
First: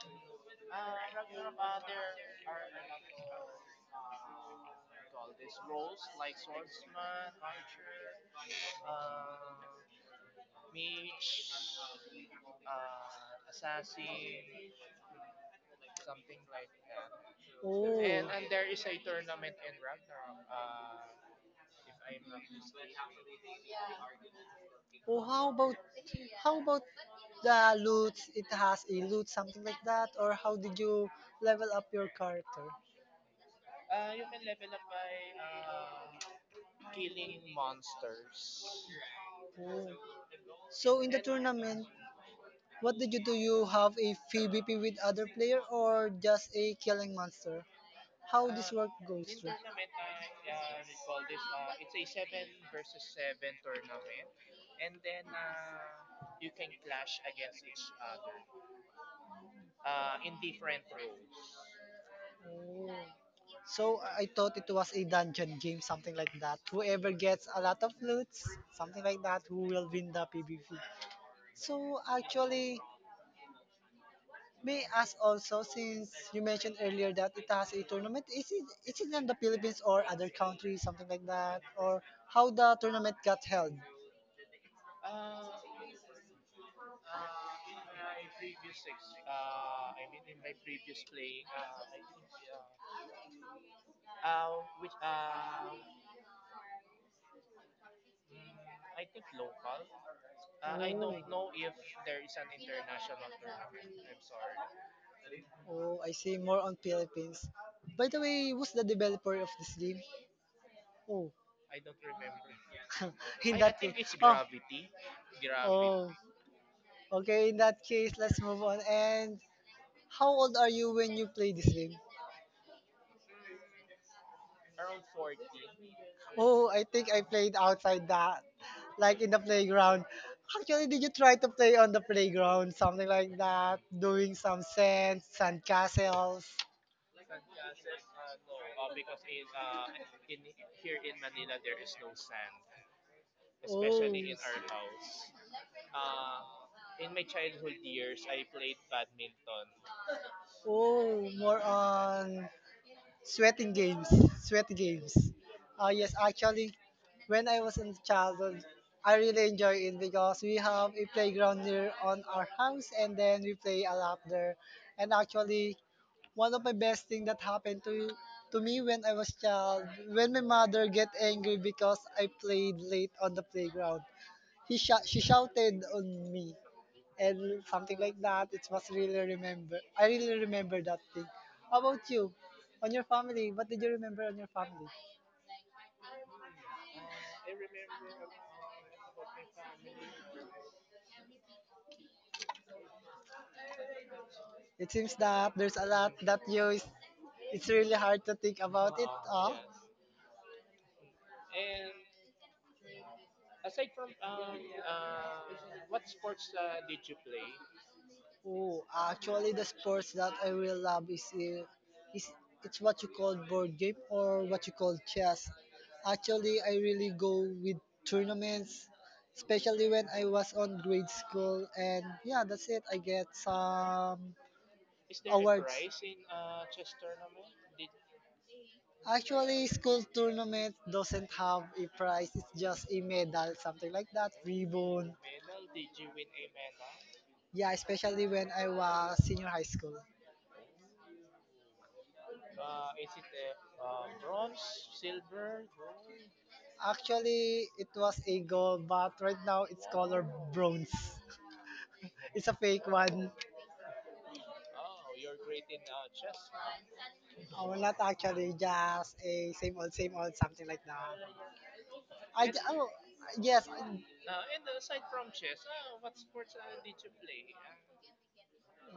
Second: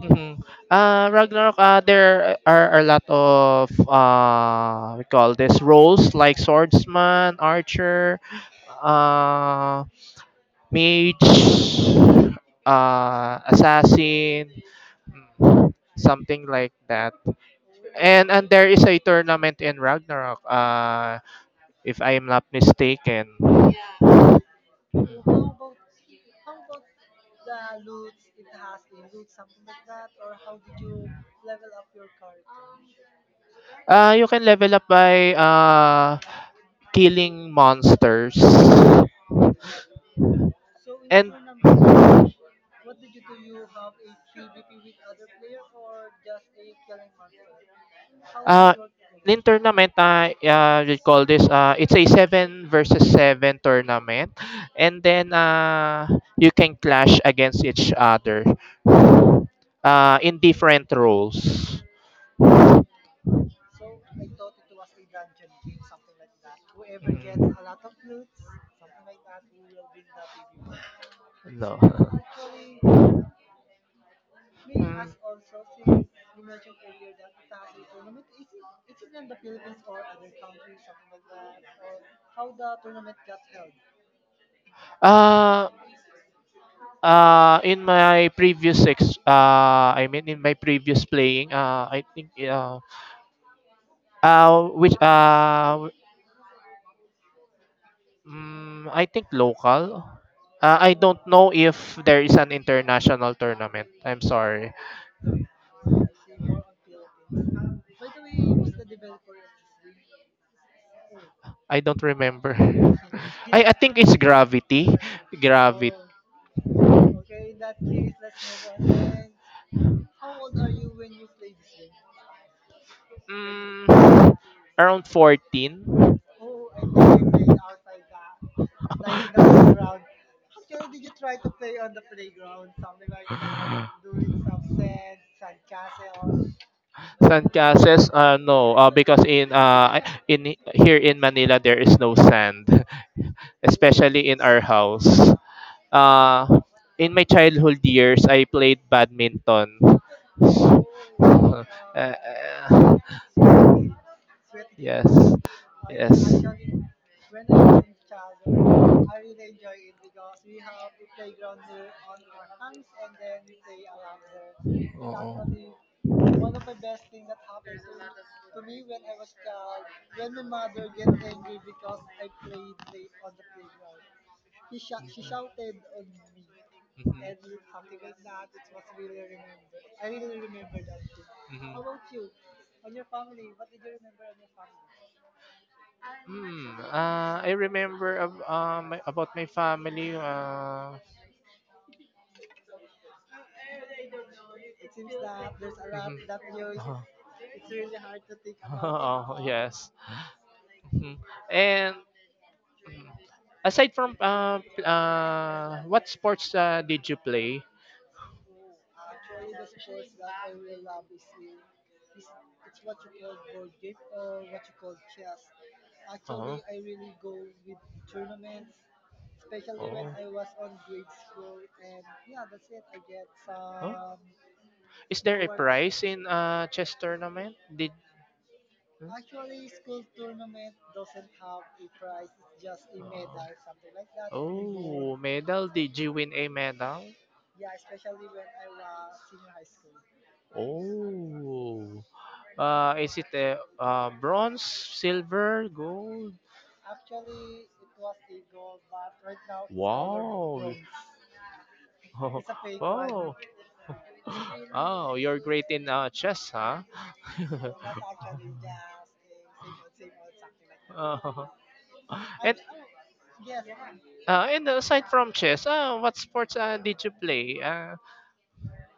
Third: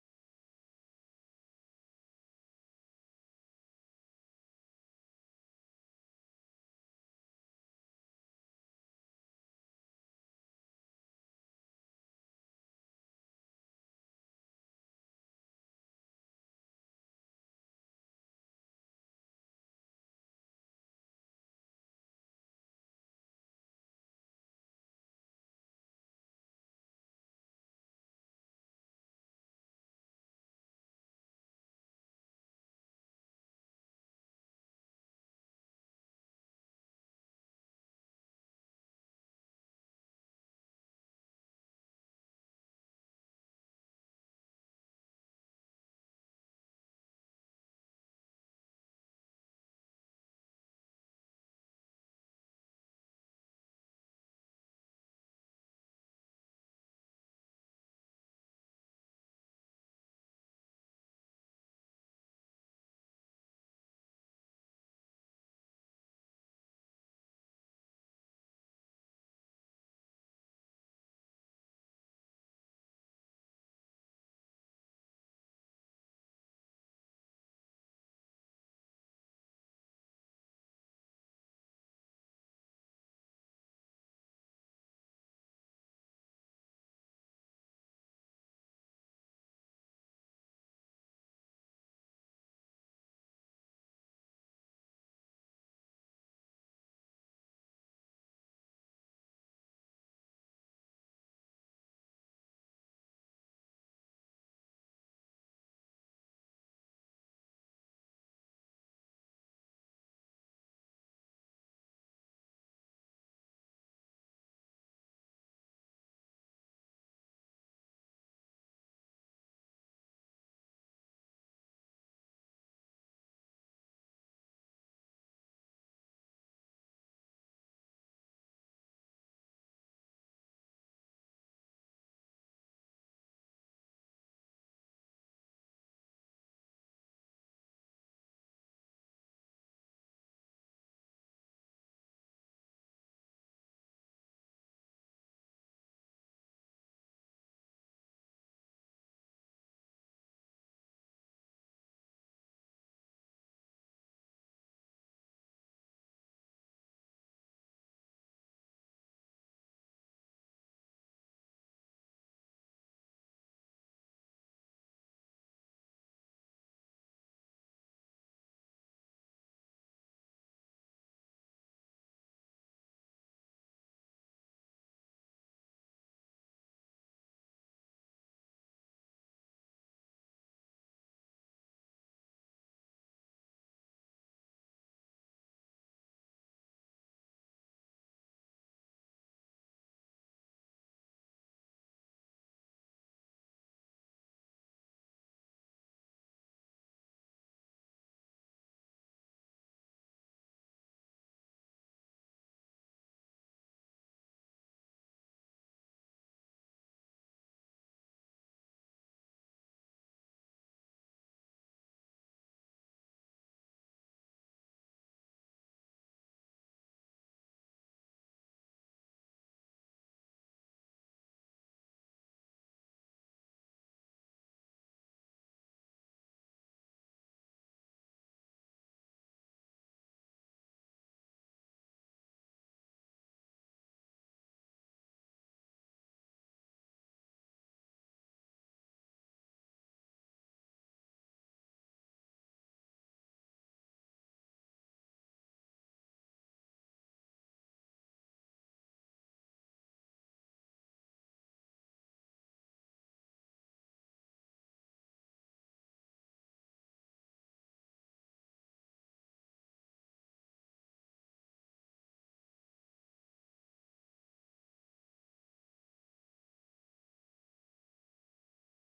Speaker 3: Mhm. Uh, Ragnarok, uh, there are a lot of uh, we call this roles like swordsman, archer, uh, mage, uh, assassin, something like that.
Speaker 2: Oh,
Speaker 3: And and there is a tournament in Ragnarok, uh, if I am not mistaken.
Speaker 2: Oh, how about how about the loot? It has a loot, something like that, or how did you level up your character?
Speaker 3: Uh, you can level up by uh, killing monsters.
Speaker 2: Oh. So in the
Speaker 3: And
Speaker 2: tournament, what did you do? You have a PvP with other player or just a killing monster? How this
Speaker 3: uh,
Speaker 2: work goes?
Speaker 3: in tournament, uh, uh, we call this, uh, it's a seven versus seven tournament. And then uh, you can clash against each other uh, in different roles.
Speaker 2: Oh. So I thought it was a dungeon game, something like that. Whoever gets a lot of
Speaker 3: Mm.
Speaker 2: loots, something like that, who will win the PvP.
Speaker 3: No.
Speaker 2: So
Speaker 3: So
Speaker 2: actually, may I
Speaker 3: Mm.
Speaker 2: ask also, since you mentioned earlier that it has a tournament, is it, is it in the Philippines or other countries, something like that? Or how the tournament got held?
Speaker 3: Uh, uh, in my previous ex, uh, I mean in my previous playing, uh, I think, uh, uh, which, uh, Mm, I think local. Uh, I don't know
Speaker 2: Oh,
Speaker 3: if there is an international tournament. I'm sorry.
Speaker 2: oh, I see more on Philippines. By the way, who's the developer of this game? Oh,
Speaker 3: I don't remember.
Speaker 2: in
Speaker 3: I, I
Speaker 2: that
Speaker 3: think
Speaker 2: case.
Speaker 3: it's
Speaker 2: Oh,
Speaker 3: Gravity. Gravity.
Speaker 2: oh, okay, in that case, let's move on. And how old are you when you play this game?
Speaker 3: Mm, around fourteen.
Speaker 2: Oh, I think I played outside the like in the playground. Actually, did you try to play on the playground, something like that, doing some sand, sand castles?
Speaker 3: Sand castles? Uh, no, uh, because in uh, in here in Manila there is no sand,
Speaker 2: Especially
Speaker 3: especially in our house. Uh, in my childhood years, I played badminton.
Speaker 2: oh, in our oh, more on
Speaker 3: Uh,
Speaker 2: sweating games, sweat
Speaker 3: yes.
Speaker 2: games. Uh, yes,
Speaker 3: Yes.
Speaker 2: actually, when I was in childhood, I really enjoy it because we have a playground near on our house, and then we play a lot there. And
Speaker 3: Oo. Mhm.
Speaker 2: actually, one of my best thing that happened to to me when I was child, when my mother get angry because I played late on the playground, he sh- she shouted on me and something like that. It was really remember. I really remember that thing. How about
Speaker 3: Mhm.
Speaker 2: you? On your family, what did you remember on your family?
Speaker 3: Hmm. Uh, I remember ab- uh, my, about my family. Uh,
Speaker 2: It seems that there's a lot
Speaker 3: mhm.
Speaker 2: that you is,
Speaker 3: Uh-huh.
Speaker 2: it's really hard to think about it
Speaker 3: Oh,
Speaker 2: all.
Speaker 3: yes. Mhm. And Mhm. Aside from uh, p- uh, what sports uh, did you play?
Speaker 2: Oh, actually, the sports that I really love is, uh, is it's what you call board game or what you call chess.
Speaker 3: Uh-huh.
Speaker 2: Actually, I really go with tournaments, especially when I was
Speaker 3: Oh.
Speaker 2: on grade school. And yeah, that's it. I get
Speaker 3: Huh?
Speaker 2: some
Speaker 3: Is there a
Speaker 2: awards.
Speaker 3: prize in uh, chess tournament? Did
Speaker 2: Actually,
Speaker 3: Hmm?
Speaker 2: school tournament doesn't have a prize. It's just a medal, something like that, ribbon.
Speaker 3: Oh, medal. Did you win a medal?
Speaker 2: Yeah, especially when I was senior high school.
Speaker 3: Oh. Uh, is it a uh, bronze, silver, gold?
Speaker 2: Actually, it was a gold, but
Speaker 3: Right
Speaker 2: right
Speaker 3: now,
Speaker 2: now
Speaker 3: it's our
Speaker 2: it's color
Speaker 3: Wow.
Speaker 2: bronze. It's a fake one.
Speaker 3: Oh, oh, oh, you're great in uh, chess, huh? No,
Speaker 2: Oh,
Speaker 3: not
Speaker 2: not actually,
Speaker 3: actually.
Speaker 2: just a same old, same old, something like that.
Speaker 3: Oh! And
Speaker 2: I j-
Speaker 3: actually,
Speaker 2: oh, yes. I-
Speaker 3: uh, and aside from chess, uh, what sports uh, did you play? Uh,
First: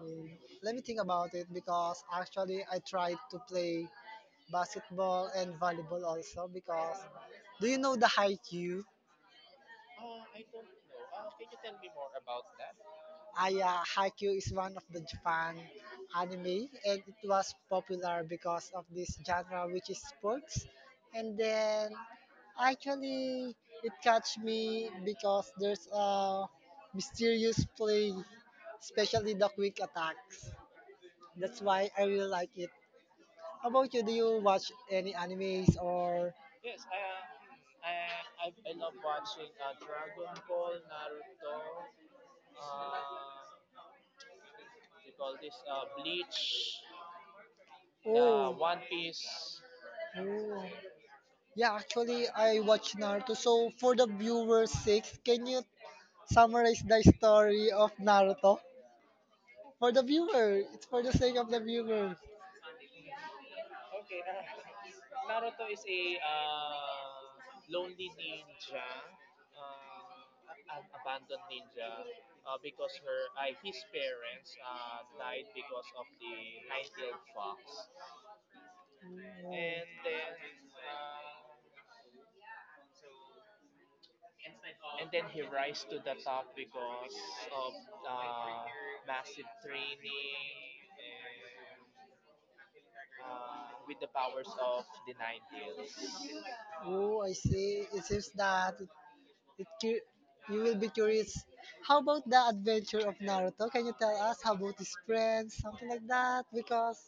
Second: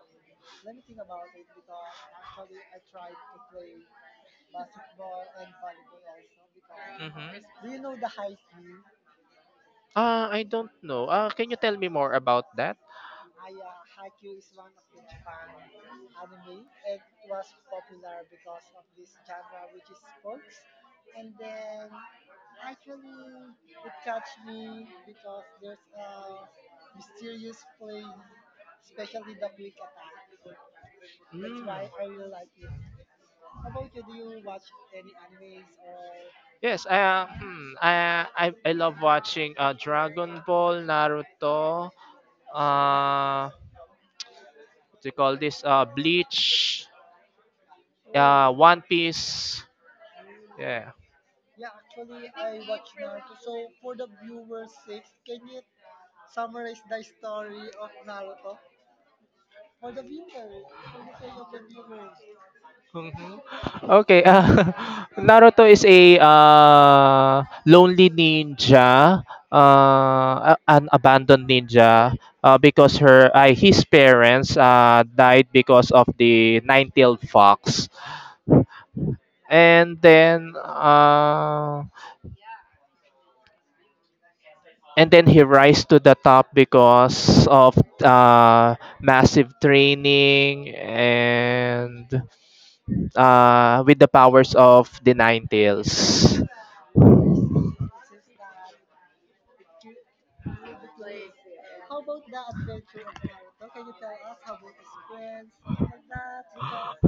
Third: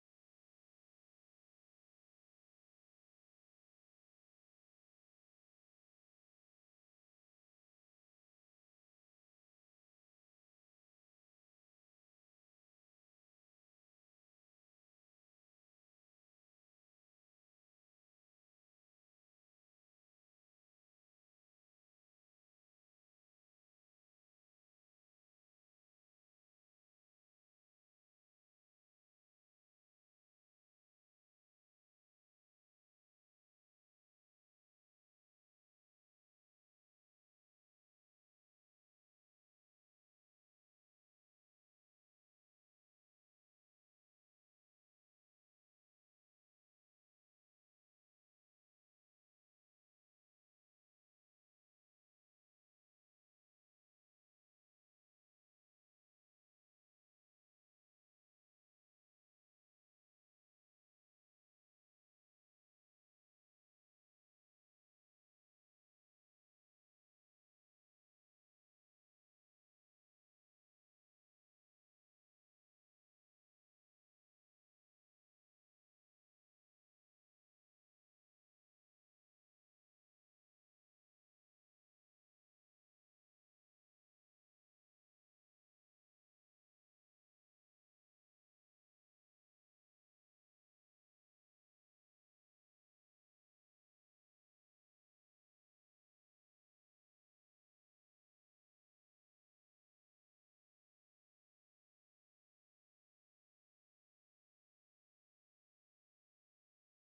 Speaker 2: mm, let me think about it because actually I tried to play
Speaker 3: Basketball
Speaker 2: basketball
Speaker 3: and
Speaker 2: and
Speaker 3: volleyball.
Speaker 2: volleyball also because do
Speaker 3: Mhm.
Speaker 2: you know the high Q?
Speaker 3: uh, I don't know. Uh, can you tell me more about that?
Speaker 2: Aya Haikyuu is one of the Japan anime and it was popular because of this genre which is sports and then actually it catch me because there's a mysterious play especially the quick attacks.
Speaker 3: That's
Speaker 2: That's
Speaker 3: Mm.
Speaker 2: why
Speaker 3: why
Speaker 2: I
Speaker 3: I really
Speaker 2: really
Speaker 3: like
Speaker 2: like it.
Speaker 3: it.
Speaker 2: How about you? Do you watch any animes or
Speaker 3: Yes, uh, hmm, I, I I love watching uh, Dragon Ball, Naruto, uh, they call this uh, Bleach, uh,
Speaker 2: oh?
Speaker 3: One Piece.
Speaker 2: Oh.
Speaker 3: Yeah.
Speaker 2: Yeah, actually, I watch Naruto. So, for the viewer's sake, can you summarize the story of Naruto for the viewer. It's for the sake of the viewer.
Speaker 3: Mhm. Okay. Uh, Naruto is a uh, lonely ninja, uh, a- an abandoned ninja, uh, because her uh, his parents uh, died because of the nine-tailed fox,
Speaker 2: Oh,
Speaker 3: and then uh, and then he rise to the top because of uh, massive training and uh, with the powers of the Nine Tails.
Speaker 2: oh, I see. It seems that it, it cu- you will be curious. How about the adventure of Naruto? Can you tell us how about his friends, something like that? Because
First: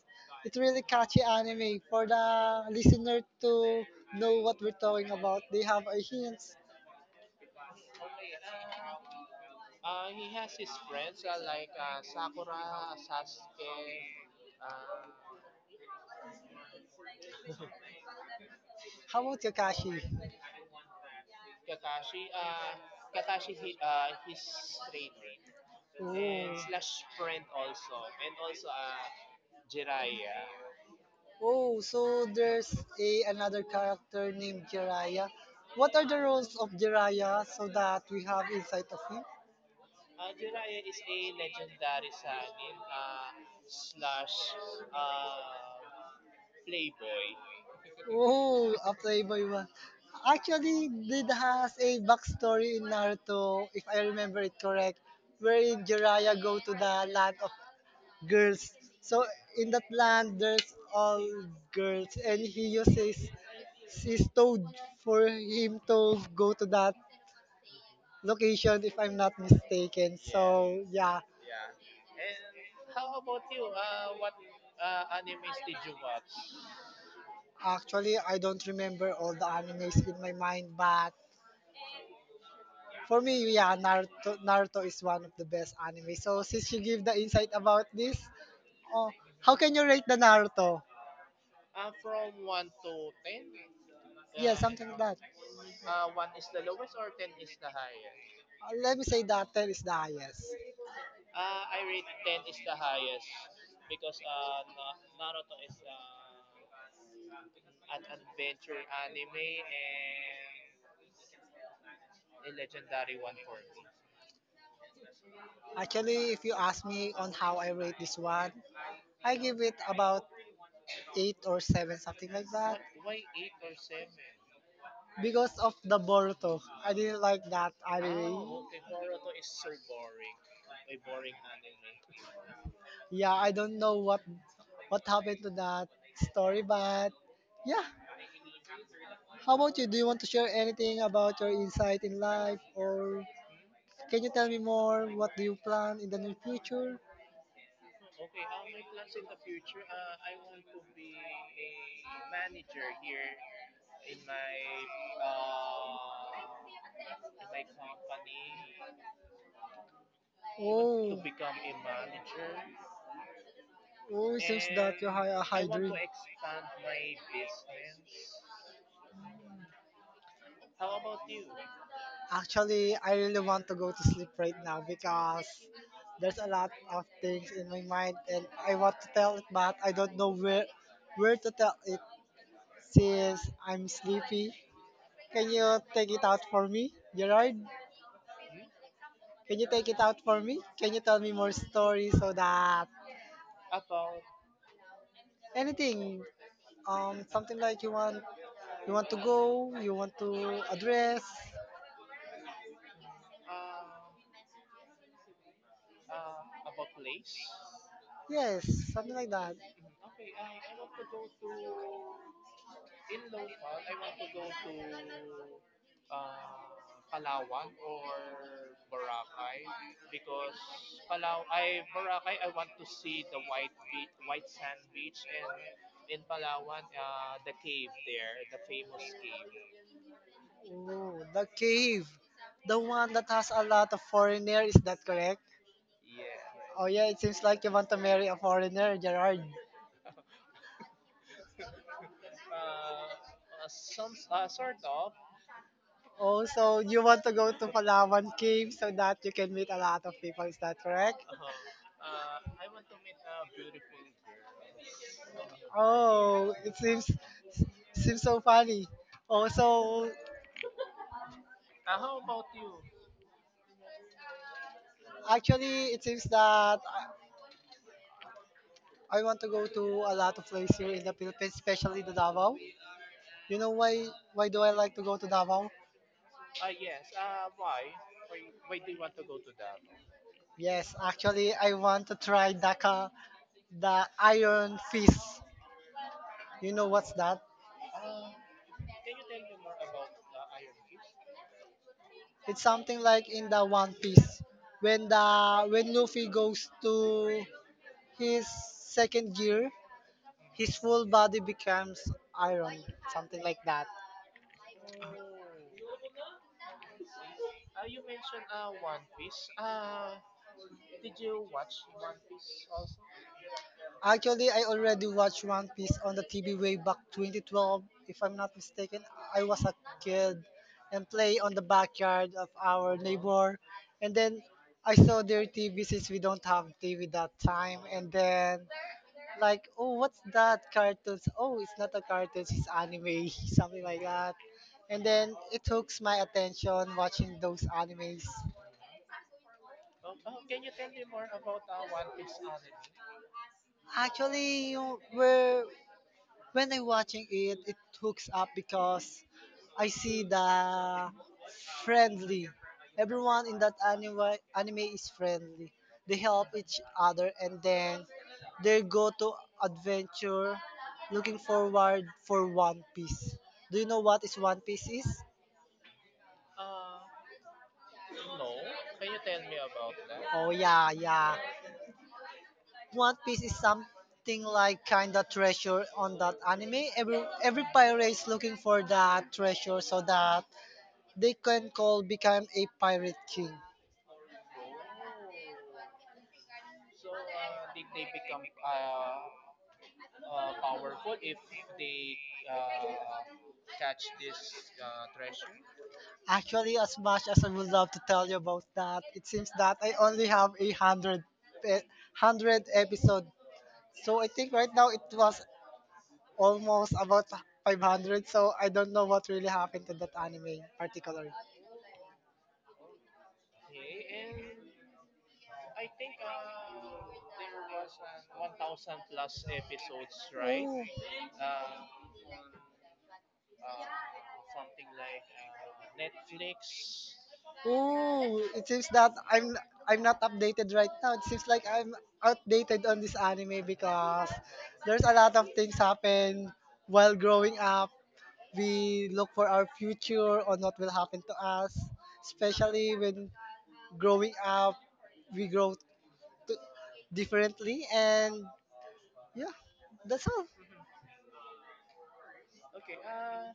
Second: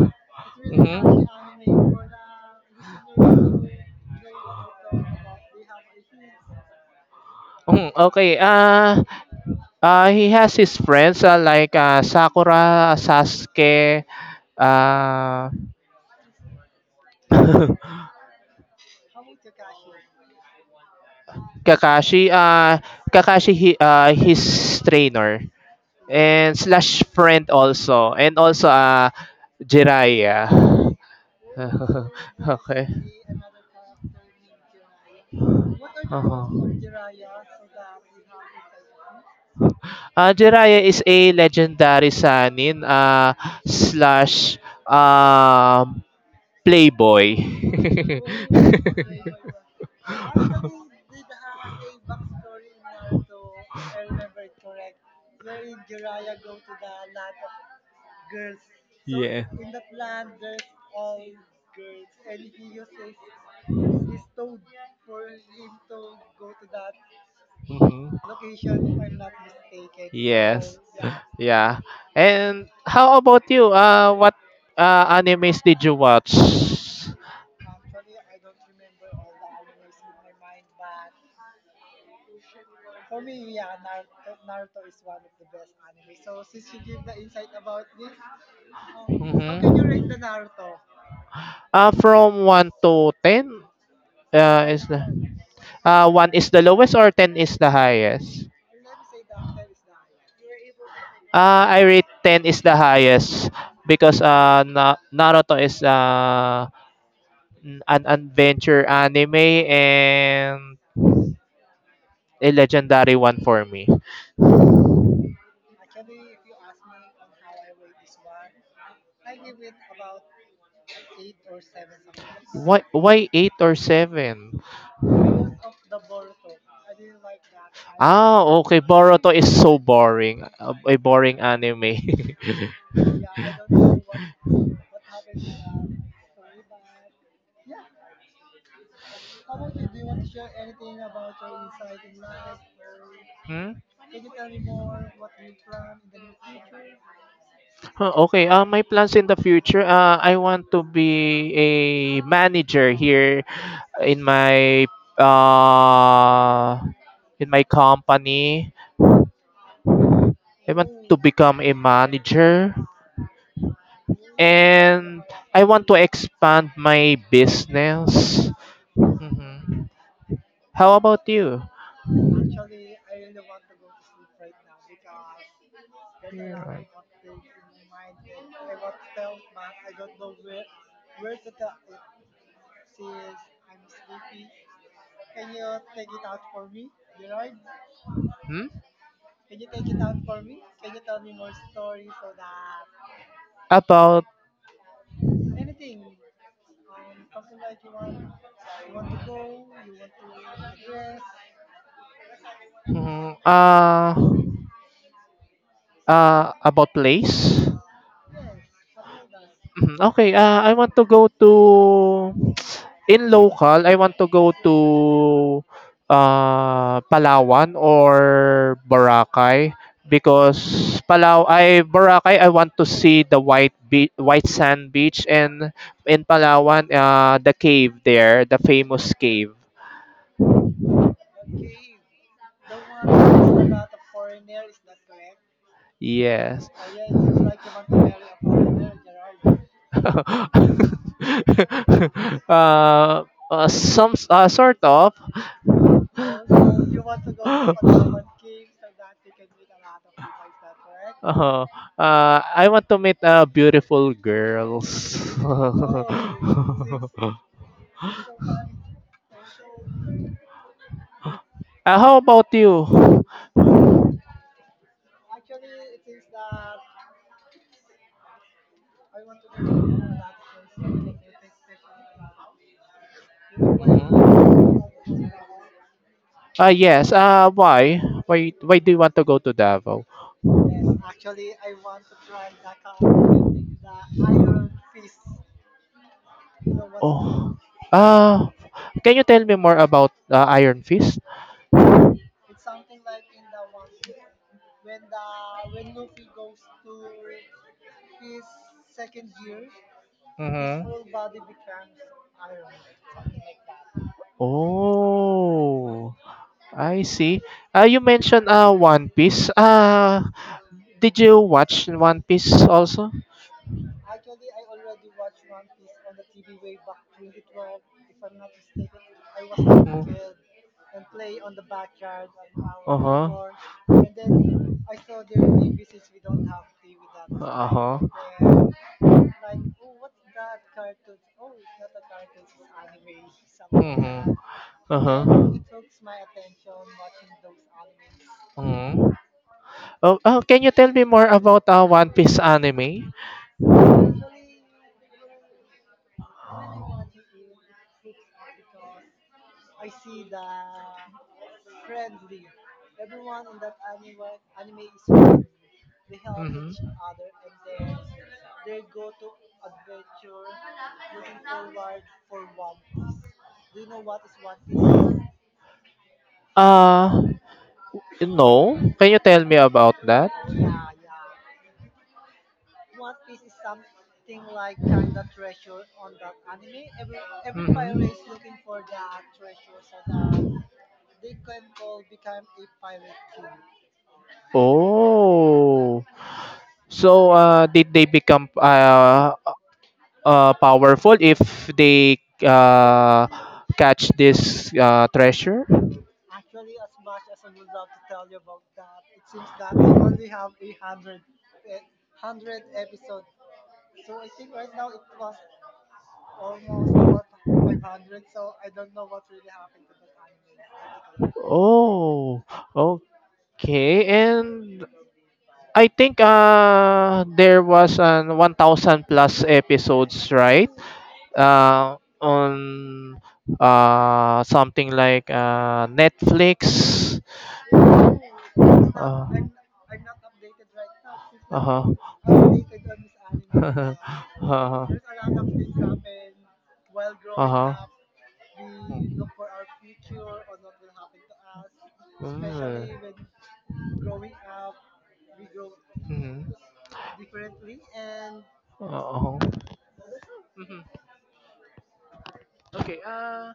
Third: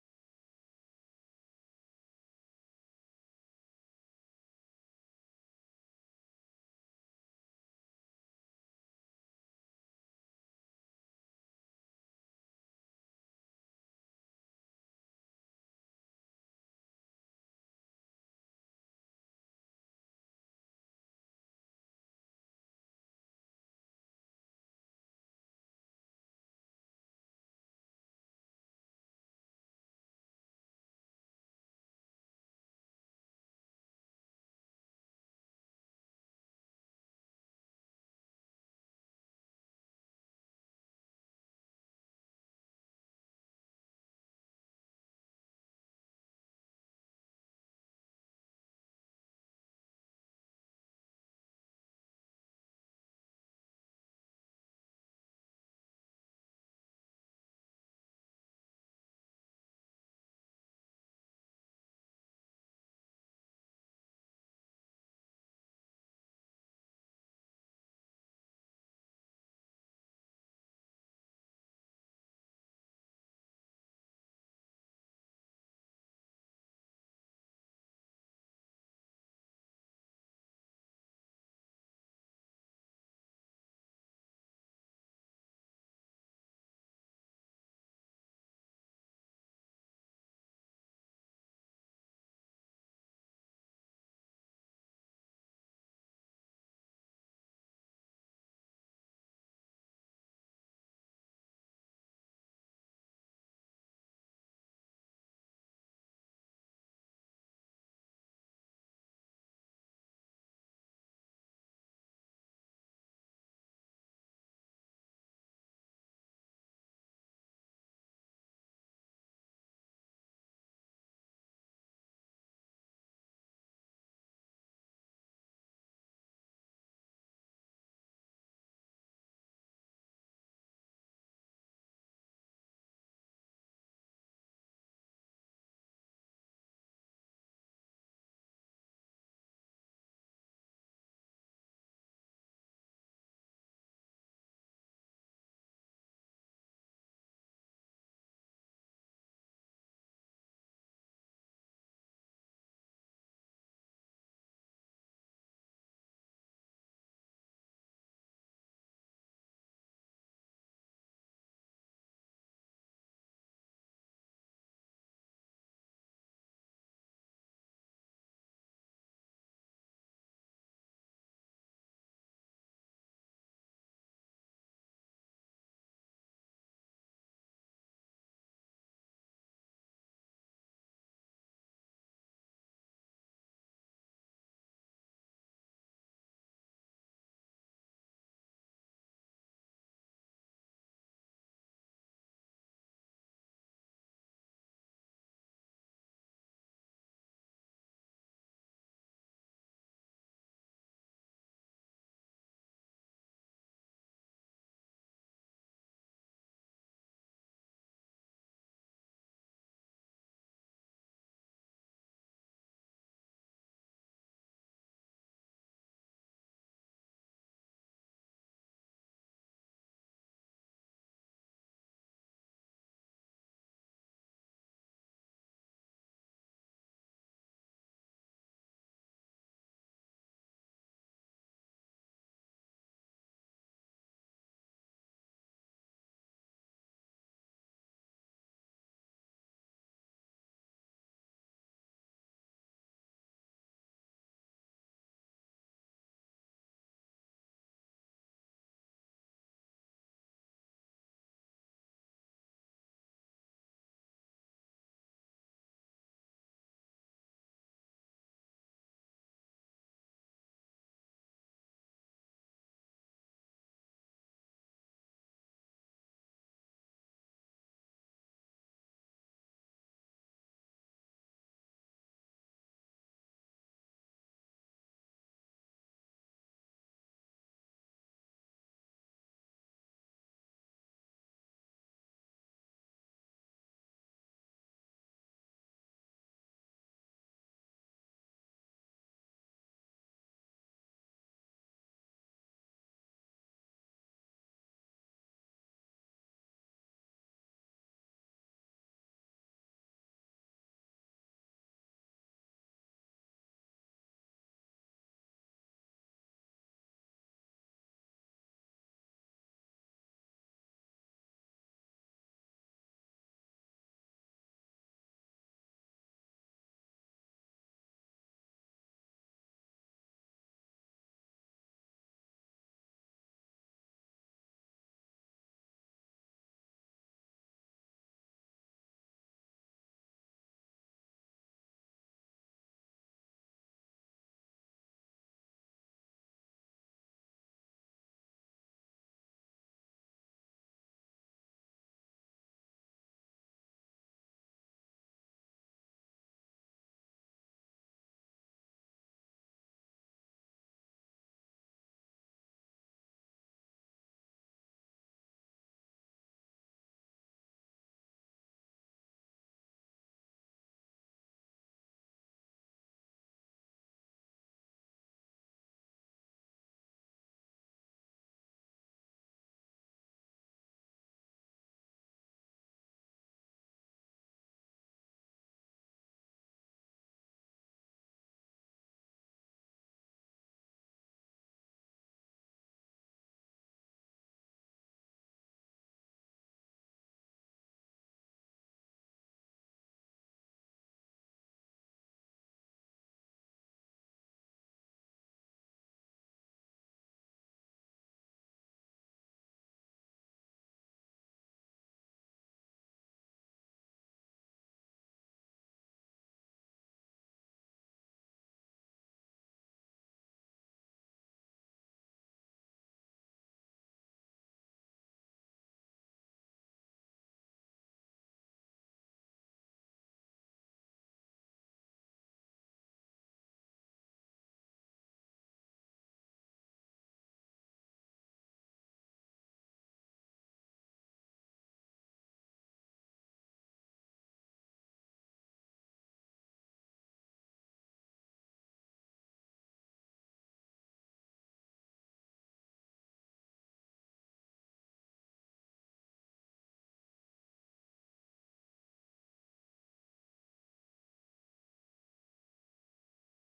Speaker 2: it's really catchy anime for the listener to know what we're talking about. They have a hint.
Speaker 3: Mm, okay. Uh, uh, he has his friends uh, like uh, Sakura, Sasuke, uh,
Speaker 2: How about Kakashi?
Speaker 3: Kakashi. Uh, Kakashi, he, uh, his trainer.
Speaker 2: Oh.
Speaker 3: And slash friend also, and also uh Jiraya.
Speaker 2: Oh, so there's
Speaker 3: Okay.
Speaker 2: a another character named Jiraiya. What are the
Speaker 3: Uh-huh.
Speaker 2: roles of Jiraiya so that we have insight of him?
Speaker 3: Uh, Jiraiya is a legendary sanin uh, slash um, playboy.
Speaker 2: Oh, a playboy one. Actually, did has a backstory in Naruto, if I remember it correct, wherein Jiraiya go to the land of girls. So
Speaker 3: Yeah.
Speaker 2: in that land, there's all girls, and he uses his toad for him to go to that
Speaker 3: Mhm.
Speaker 2: location if I'm not mistaken. So
Speaker 3: Yes.
Speaker 2: yeah,
Speaker 3: Yeah. And how about you? Uh, what uh, animes did you watch?
Speaker 2: actually I don't remember all the animes in my mind, but for me, yeah, Naruto, Naruto is one of the best anime. So since you give the insight about this, oh, how can you rate the
Speaker 3: Mhm.
Speaker 2: Naruto?
Speaker 3: Uh, from one to ten
Speaker 2: Yeah,
Speaker 3: uh, is
Speaker 2: something like
Speaker 3: the
Speaker 2: that.
Speaker 3: uh, one is the lowest, or ten is the highest?
Speaker 2: Uh, Let me say that ten is the highest.
Speaker 3: Uh, I rate ten is the highest because uh, Na- Naruto is uh, n- an adventure anime and a legendary one for me.
Speaker 2: Actually, if you ask me on how I rate this one, I give it about eight or seven something like that.
Speaker 3: Why why eight or seven?
Speaker 2: Because of the Boruto. I didn't like that
Speaker 3: Ah,
Speaker 2: anime.
Speaker 3: okay. Boruto is so boring. A, a boring anime.
Speaker 2: Yeah, I don't know what what happened to that story, but yeah. How about you? Do you want to share anything about your insight in life, or
Speaker 3: Hmm?
Speaker 2: can you tell me more? What do you plan in the near future?
Speaker 3: Huh, Okay, uh, my plans in the future, uh, I want to be a manager here in my uh, in my company.
Speaker 2: I.
Speaker 3: I want to
Speaker 2: Oh,
Speaker 3: become a manager.
Speaker 2: oh, it seems that you
Speaker 3: And
Speaker 2: have a
Speaker 3: I
Speaker 2: high
Speaker 3: want
Speaker 2: dream.
Speaker 3: to expand my business. hmm How about you?
Speaker 2: Actually, I really want to go to sleep right now because there's a lot
Speaker 3: Right.
Speaker 2: of things in my mind and I want to tell it, but I don't know where where to tell it. Since I'm sleepy. Can you take it out for me, Gerard?
Speaker 3: Hmm?
Speaker 2: Can you take it out for me? Can you tell me more stories so that
Speaker 3: About
Speaker 2: anything, um, something like you want, you want to go, you want to address,
Speaker 3: mm, uh uh about place?
Speaker 2: yes, something like that.
Speaker 3: Mhm, okay, ah, I want to go to in local, I want to go to uh, Palawan or Boracay, because Palaw I Boracay, I want to see the white be- white sand beach, and in Palawan uh, the cave there, the famous cave.
Speaker 2: Oh, the cave, the one that has a lot of foreigner, is that correct?
Speaker 3: Yes.
Speaker 2: Oh yeah, it seems like you want to marry a foreigner, Gerard.
Speaker 3: uh, uh, some uh, sort of.
Speaker 2: Oh, so you want to go to Palawan Cave so that you can meet a lot of people, is that correct?
Speaker 3: Oh, uh, I want to meet uh, beautiful girls.
Speaker 2: Oh, it seems seems so funny. Oh, so
Speaker 3: Oh, really? Uh, how about you? I
Speaker 2: actually, it seems that I, I want to go to a lot of places here in the Philippines, especially the Davao. You know
Speaker 3: Mhm.
Speaker 2: why? Why do I
Speaker 3: Mhm.
Speaker 2: like to go to Davao?
Speaker 3: Ah yes. Uh, why? Why? Why do you want to go to Davao?
Speaker 2: Yes, actually, I want to try Dhaka, the Iron Fist. You know what's that?
Speaker 3: Oh. Uh, can you tell me more about uh, Iron Fist? It's
Speaker 2: It's something like in the One Piece when the when Luffy goes to his second gear, his
Speaker 3: Mm-hmm. Full
Speaker 2: full
Speaker 3: body.
Speaker 2: body becomes iron, something like that.
Speaker 3: Oh, I see. Uh, you mentioned uh, One Piece. Uh, did you watch One Piece also?
Speaker 2: Actually, I already watched One Piece on the T V way back twenty twelve. If I'm not mistaken, I was a
Speaker 3: Mhm.
Speaker 2: kid and play on the backyard of our neighbor.
Speaker 3: Uh-huh.
Speaker 2: And then I saw their T V since we don't have T V that time.
Speaker 3: Uh-huh.
Speaker 2: And then like, oh, what's that cartoons? Oh, it's not a cartoon, it's anime, something like that.
Speaker 3: Mhm.
Speaker 2: And
Speaker 3: Uh-huh.
Speaker 2: then it hooks my attention watching those animes.
Speaker 3: Mhm. Oh, oh, can you tell me more about uh, One Piece anime?
Speaker 2: Actually, you know, where when I'm watching it, it hooks up because I see the friendly. Everyone in that anime anime is friendly. They help
Speaker 3: Mm-hmm.
Speaker 2: each other and then they go to adventure looking forward for One Piece. Do you know what is One Piece?
Speaker 3: Uh, no. Can you tell me about that?
Speaker 2: Oh yeah, yeah. One Piece is something like kinda treasure on that anime. Every every
Speaker 3: Hmm
Speaker 2: pirate is looking for that treasure so that
Speaker 3: the
Speaker 2: they can call become a pirate king.
Speaker 3: Oh. So, uh, did they become uh, uh, powerful if they uh, catch this uh, treasure?
Speaker 2: Actually, as much as I would love to tell you about that, it seems that I only have a hundred, e- hundred episode. So I think right now it was almost about five hundred. So I don't know what really happened to that anime particularly.
Speaker 3: Oh, okay. And I think uh, there was an a thousand plus episodes, right?
Speaker 2: Oh,
Speaker 3: Uh, on uh, something like uh, Netflix.
Speaker 2: ooh, it seems that
Speaker 3: Uh,
Speaker 2: I'm I'm not updated right now. It seems like I'm
Speaker 3: uh-huh.
Speaker 2: outdated on this anime because
Speaker 3: Uh-huh.
Speaker 2: there's a lot of things happen while growing
Speaker 3: Uh-huh.
Speaker 2: up. We look for our future on what will happen to us,
Speaker 3: Mm.
Speaker 2: especially when growing up, we grow
Speaker 3: Mm-hmm.
Speaker 2: t- differently. And
Speaker 3: when. Uh-huh.
Speaker 2: yeah, that's all.
Speaker 3: Mhm. okay uh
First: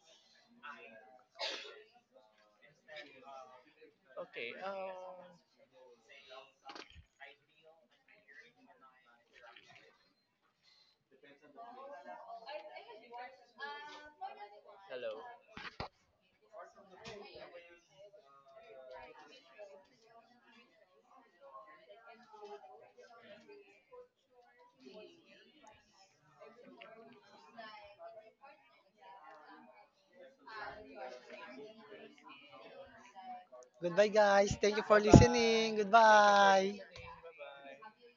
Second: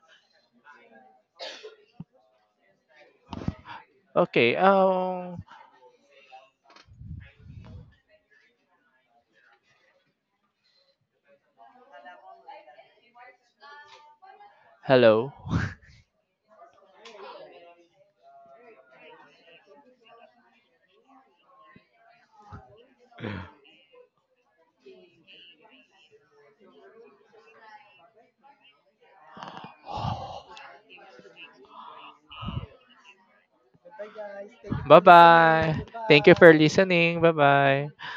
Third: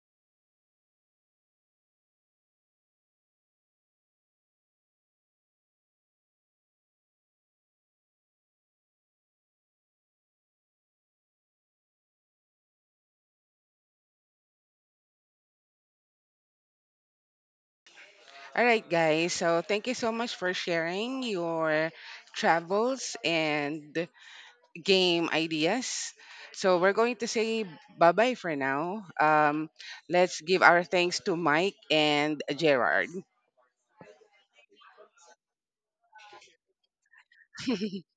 Speaker 3: Okay. Um. Hello.
Speaker 1: All right, guys. So thank you so much for sharing your travels and game ideas. So we're going to say bye bye for now. Um, let's give our thanks to Mike and Gerard.
Speaker 2: Goodbye, guys. Thank you for listening.
Speaker 3: Bye-bye. Thank you for
Speaker 2: Goodbye.
Speaker 3: listening. Bye-bye.